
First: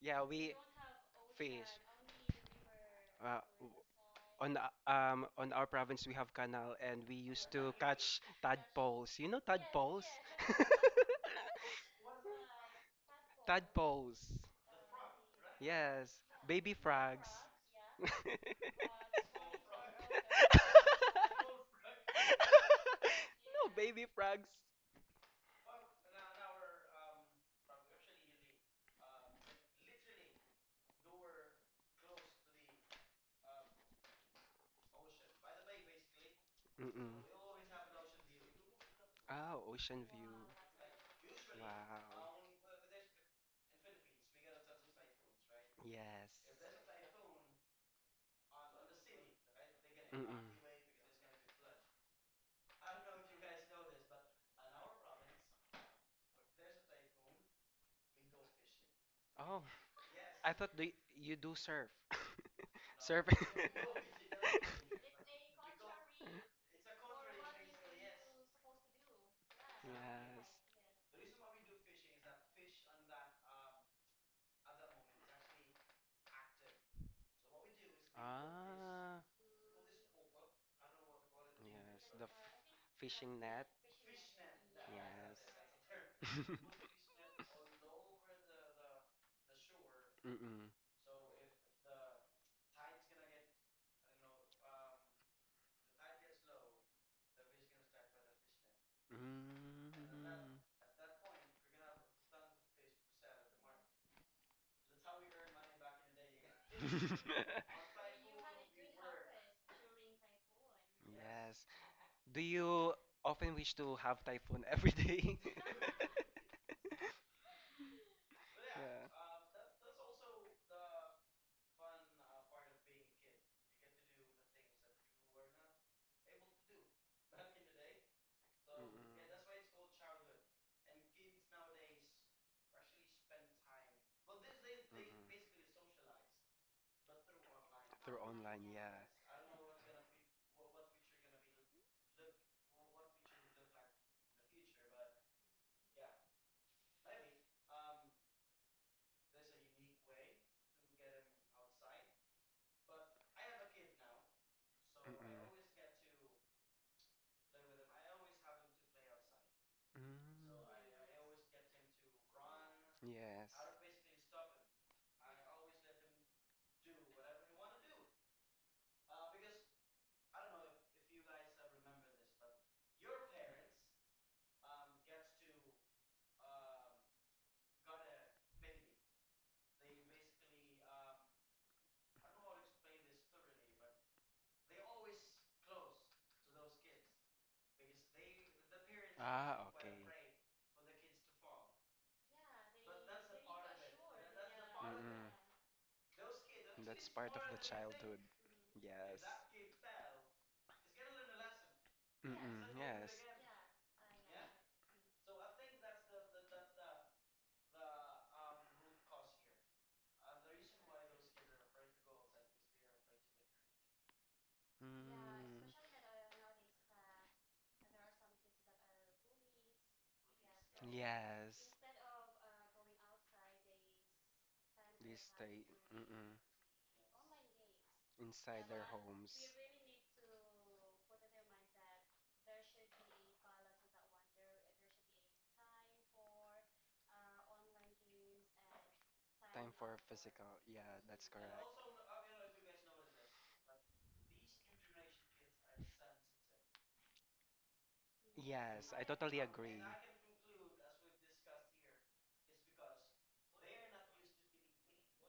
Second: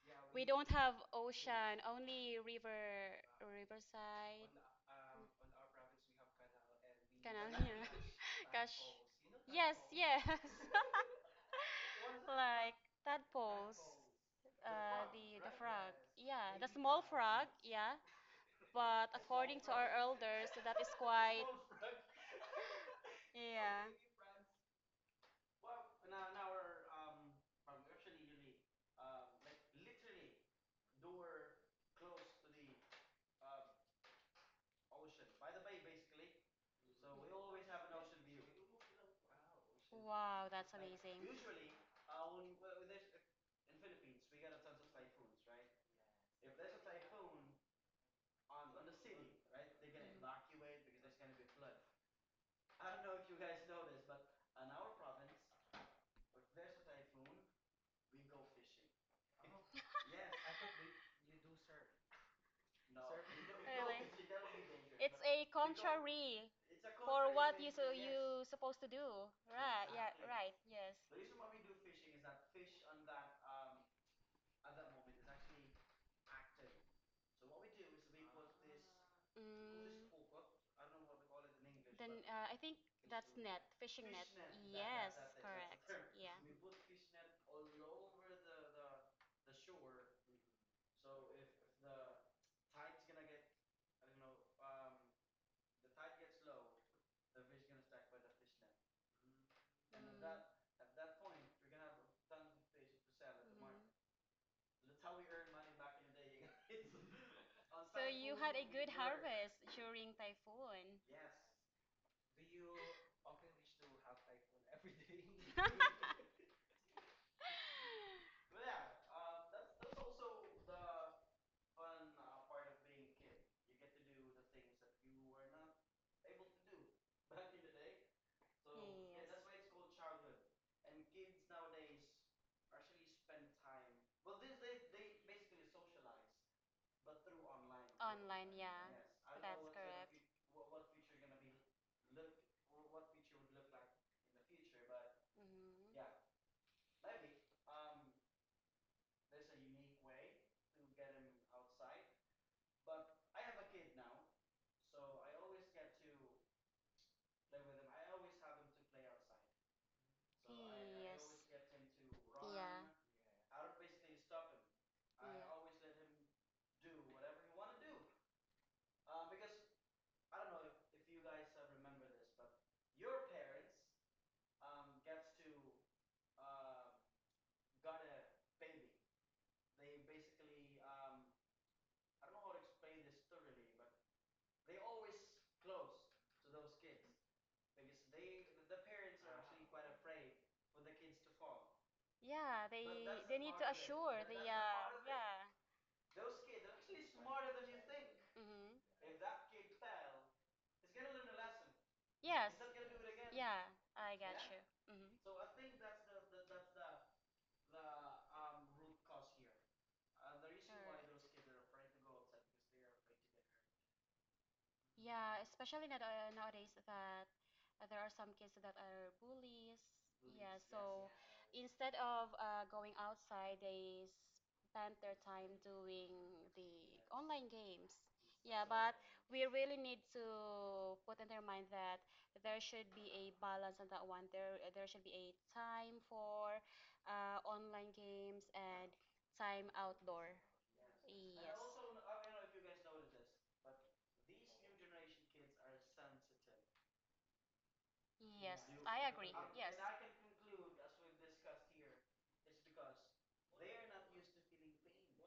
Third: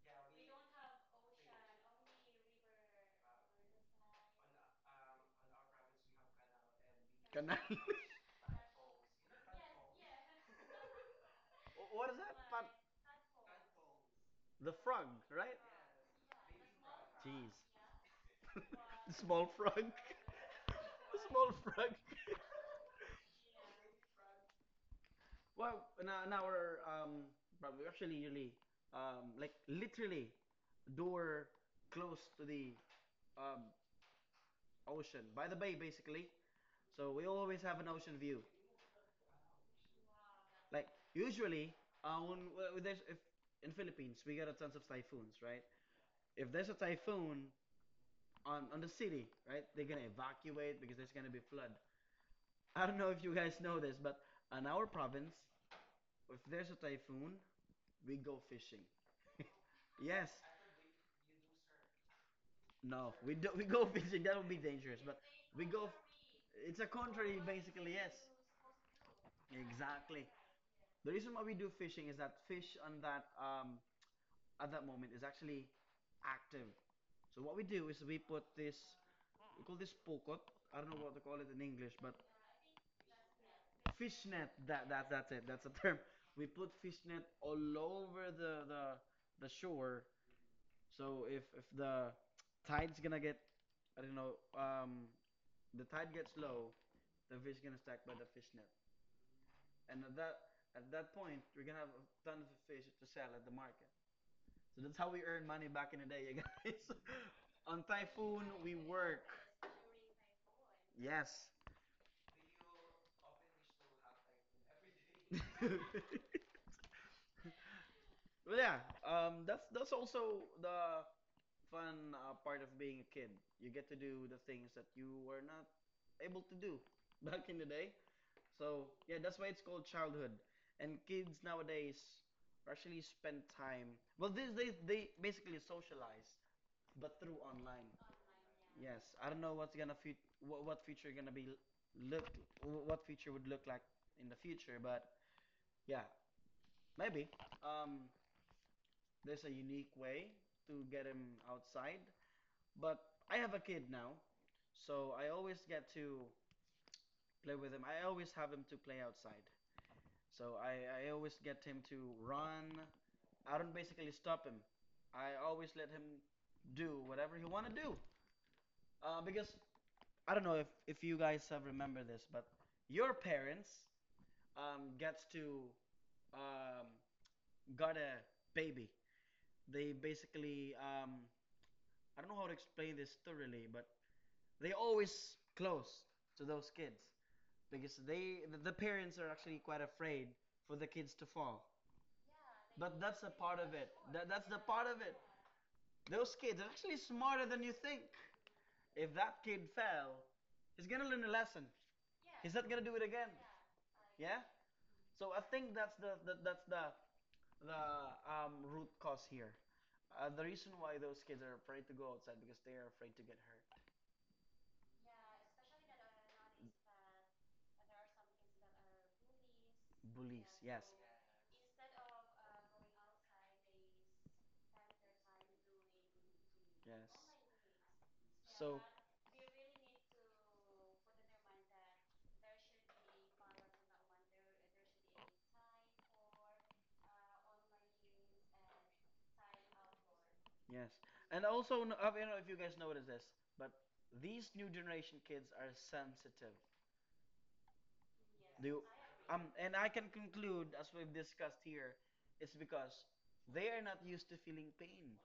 Yeah,
we
we
don't have
fish.
ocean, only river,
Uh, w-
riverside,
on uh, on our province we have canal and we used
canal.
Canal.
to
Yeah.
catch
Gosh.
tadpoles. You know
Yes,
tadpoles?
yes.
What is that? But
Like tadpoles,
Tadpoles.
the
uh,
frog,
the the
right?
frog.
Yes.
Yeah, the
Baby
small
frogs.
frog.
Jeez.
Yeah,
The
but
small
according
frog.
to our elders,
The
it's quite.
small frog.
No
Yeah.
baby frogs.
Well, in our probably actually really like literally door close to the um, ocean by the bay basically.
Mm-mm.
So we always have an ocean view.
Oh, ocean view.
Wow, that's
Like
amazing.
usually, uh,
Wow.
when, when there's if in Philippines we get a tons of typhoons, right?
Yes.
If there's a typhoon on the city, right, they're gonna
Mm-mm.
evacuate because there's gonna be flood. I don't know if you guys know this, but in our province, if there's a typhoon, we go fishing.
Oh,
Yes,
I thought do you do surf.
no,
Surf.
we do, we go
Really?
fishing. That would be dangerous,
It's
but
a
we go.
contrary
It's a
for
contrary,
what you, so
basically. Yes,
you supposed to do. Right? Yeah.
exactly.
Yes.
Right. Yes.
The reason why we do fishing is that fish on that at that moment is actually active. So what we do is we put this.
Ah,
We call this
Mm,
pokot. I don't know what to call it in
yes.
English,
then
but
The
I
f-
think that's
fishing
net,
net.
fishing net.
fish net.
Yes.
That's
Yes.
it. That's the
Correct.
term.
Yeah.
We put fish net all over the shore.
Mm-mm.
So if the tide's gonna get I don't know, the tide gets low, the fish gonna stack by the fish net, and
Mm.
Mm.
at that point we're gonna have a ton of fish to sell at the market. So that's how we earn money back in the day, you guys. On
So you
typhoon
had a
we
good
work.
harvest during typhoon.
Yes.
Yes. Do you often wish to have typhoon every day?
Well, yeah. That's also the fun part of being a kid. You get to do the things that you were not able to do back in the day. So yeah, that's why
Yes.
it's called childhood. And kids nowadays actually spend time. Well, these days they basically socialize, but through online.
Yeah.
Yes, I don't know what future gonna be l- look what future would look like in the future, but
Mm-hmm.
yeah, maybe um there's a unique way to get him outside. But I have a kid now,
Mm-mm. Mm-mm.
so
Through
I
online,
always get
yeah.
to
Mm-mm.
play with him. I always have him to play outside.
Mm.
So I always get him to run.
Yes.
I don't basically stop him. I always let him do whatever he want to do. Because I don't know if you guys have remember this, but your parents gets to um, got a baby. They basically I don't know how to explain this thoroughly, but they always close to those kids because the parents are actually
Ah,
quite
okay.
afraid for the kids to fall.
Yeah, but
But that's a
they
part of it. That's the part of it.
Mm-mm.
yeah.
Those kids are actually
That's part of
smarter
the
than you think.
childhood.
Mm-hmm.
If
Yes.
that kid fell, he's gonna learn a lesson.
Yes.
He's not
Mm-mm.
gonna do it
Yes.
again.
Yeah, I
Yeah.
you. Hmm.
So I think that's the root cause here. The reason why those kids are afraid to go outside because they are afraid to get hurt.
Yeah,
Yeah,
Mm.
especially
especially that
that nowadays
nowadays,
that there are some kids that are bullies.
bullies.
Yeah,
Yeah,
so
Yes.
instead of going outside, they spend
They
their time
stay.
doing
Mm-mm.
the
yes. Yes.
online games. Yeah,
Inside
So
their
but
homes.
we really need to put in their mind that there should be a balance on that one. There should be a time for online games and time
Time for
outdoor.
physical. Yeah,
yes,
that's
And
and
yes.
correct.
also, I don't know if you guys noticed this, but these new generation kids are sensitive.
Yes, you-
Do
Yes, I
I agree.
totally
and
agree.
I can conclude, as we've discussed here, it's because they are not used to feeling pain.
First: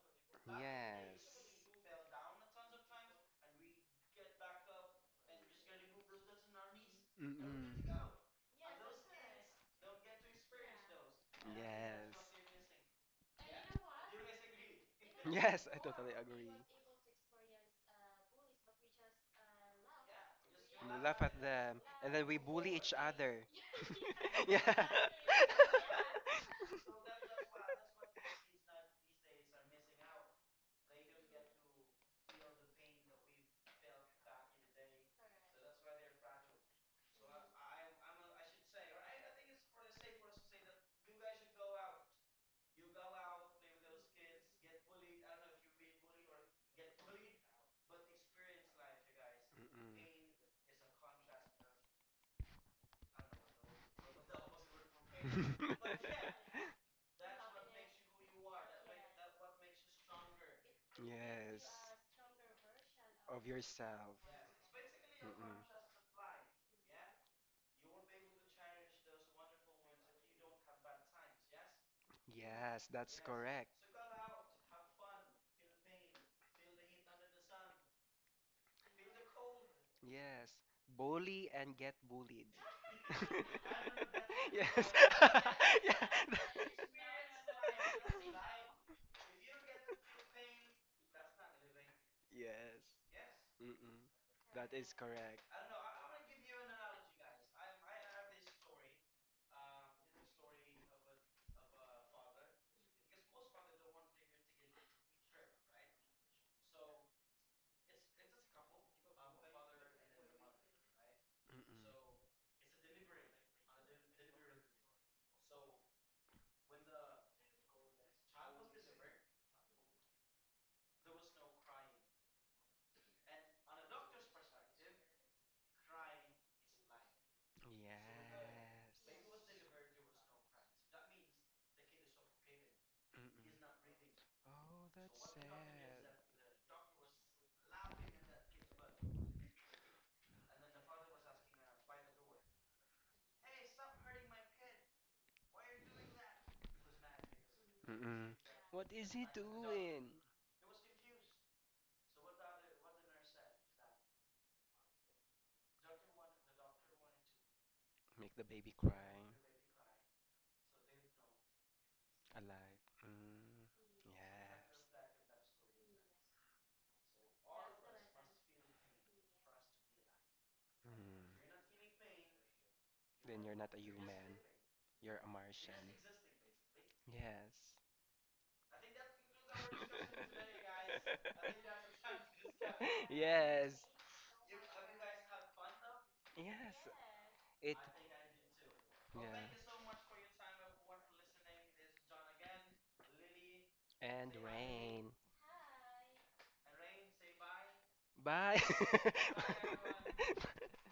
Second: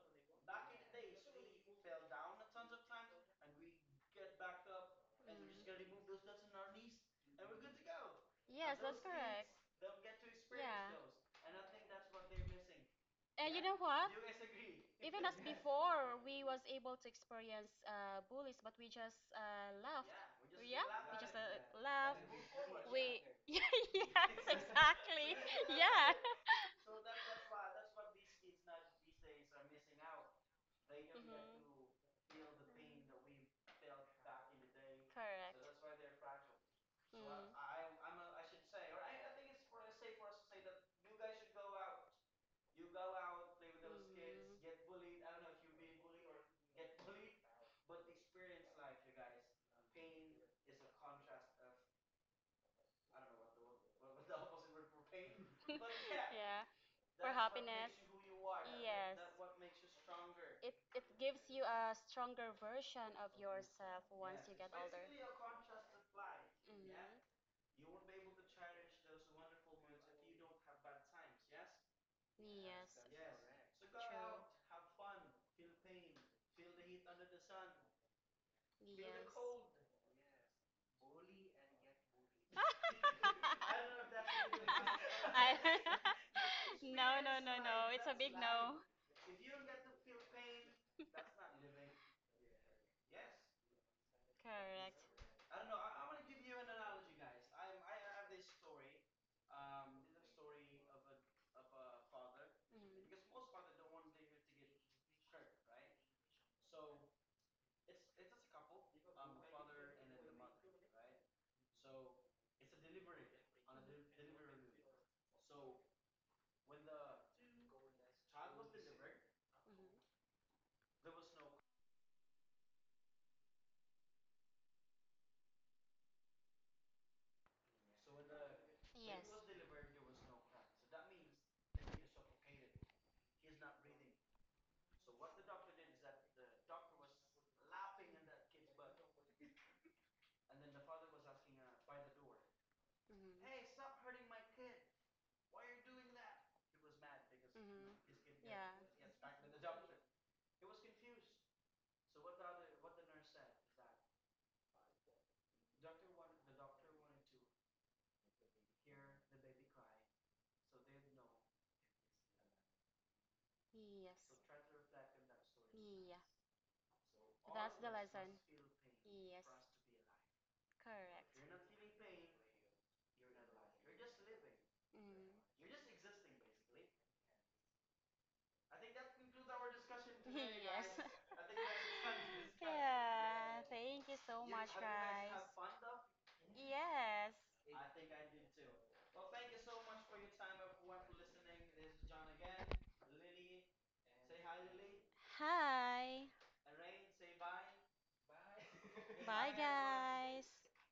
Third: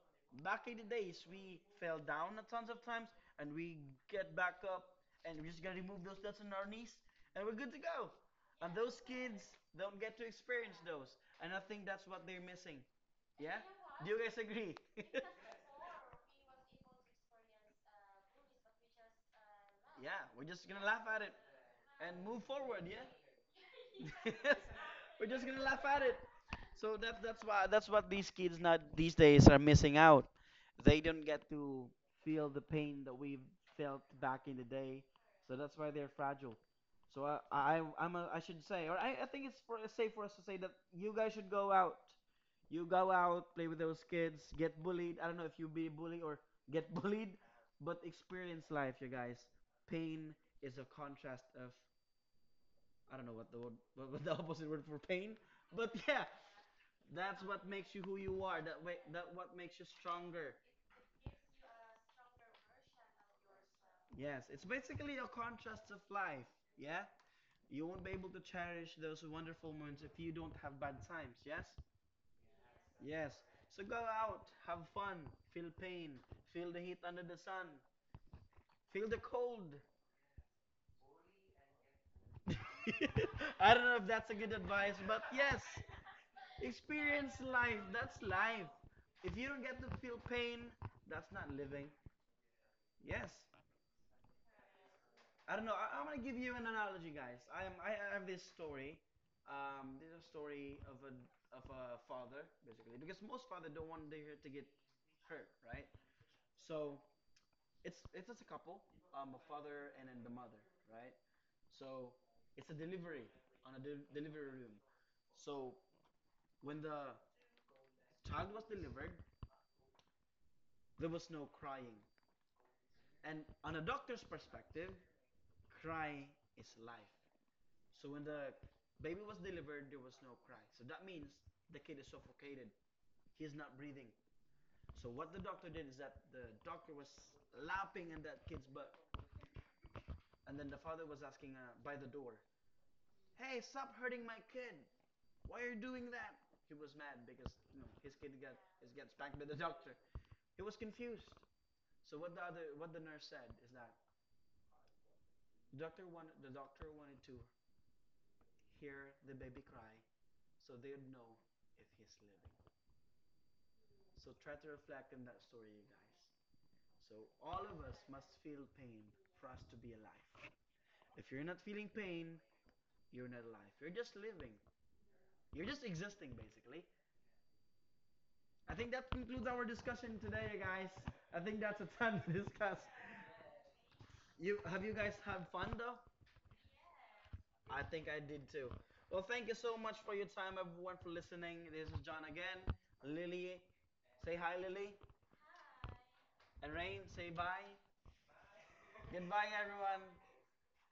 Back in the days,
Yes.
we fell down a tons of times, and we get back up, and we're just gonna remove those dots on our knees, and we're good to
Mm-mm.
go. And those
And
kids don't get to experience
those.
those, and I think that's
Yes.
what they're missing. Yeah?
Yeah? Know what?
Do you guys agree?
Even as
Yes, I totally
before, we
agree.
was able to experience bullies, but we just laughed.
Yeah, we're just gonna
We
laugh at
laugh
it
at them,
Yeah.
and
and then we
move
bully
forward.
each
Laughed.
Yeah.
other. yeah.
We're
Exactly.
just gonna laugh at
Yeah,
it. So that's why that's what these kids not these days are missing out. They don't get to feel the pain that we felt back in the day. So that's
correct.
why they're fragile. So I should say, or I think it's for, safe for us to say that
That
you guys should go out. You go out, play with those kids, get bullied. I don't know if you be bullied or get bullied, but experience life, you guys.
Mm-mm.
Pain is a contrast of I don't know what the word, what, the opposite word for pain, but yeah,
yeah.
that's what makes you who you are. That what makes you stronger.
It gives
yes,
you a stronger version of
of
yourself.
yourself.
Yes, it's basically a
Mm-mm.
contrast of life. Yeah, you won't be able to cherish those wonderful moments if you don't have bad times. Yes,
Yes,
Mm.
that's
yes.
correct.
So go out, have fun, feel pain, feel the heat under the sun, feel the
Feel
cold.
Yes, bully and get bullied.
I don't know if that's a good
Yes.
advice,
I
but yes,
Yeah.
experience life. That's life. If you don't get to feel pain, that's not living.
Yes.
Yes.
Mm-mm. That is correct.
I don't know. I'm gonna give you an analogy, guys. I am. I have this story. This is a story of a father, basically, because
Mm.
most father don't want their to get hurt, right? So it's just a couple, a father and then the mother, right?
Mm-mm.
So it's a delivery on a delivery room. So when the child was delivered,
Mm.
there was no crying. And on a doctor's perspective, cry is life. So when the baby
Yes.
was delivered, there was no cry. So that means the kid is suffocated.
Mm-mm.
He is not breathing.
Oh,
So
that's
what the doctor did is
sad.
that the doctor was lapping in that kid's butt, and then the father was asking by the door, "Hey, stop
Mhm.
hurting my kid! Why are you doing that?" He was mad because you know his
Mm-mm.
kid got
Mhm.
What
is
is
gets
he
spanked by the doctor.
doing?
He was confused. So what the nurse said is that doctor wanted to
Make the baby cry.
hear the baby cry so they'd know if he's living.
Alive. Mm.
So try
Tried
to
Yes.
reflect on that story, you guys. So all of us must feel pain for us
alive.
to be alive.
Mm.
If you're
Correct.
not feeling pain, you're
Then
not
you're not
alive.
a
You're just
human.
living.
You're a
You're
Very
just
Martian.
existing, basically.
basically.
Yes.
I think that concludes our discussion today, you guys. I think that's a time to discuss.
Yes.
Thank you so.
You guys had fun though?
Yes.
Yes.
It.
I think I did too. Well, thank you so
Yeah.
much for your time, everyone, for listening. This is John again. Lily, say
And
hi, Lily.
rain.
Hi.
And Rain, say bye.
Bye.
Bye,
Goodbye, everyone.
guys.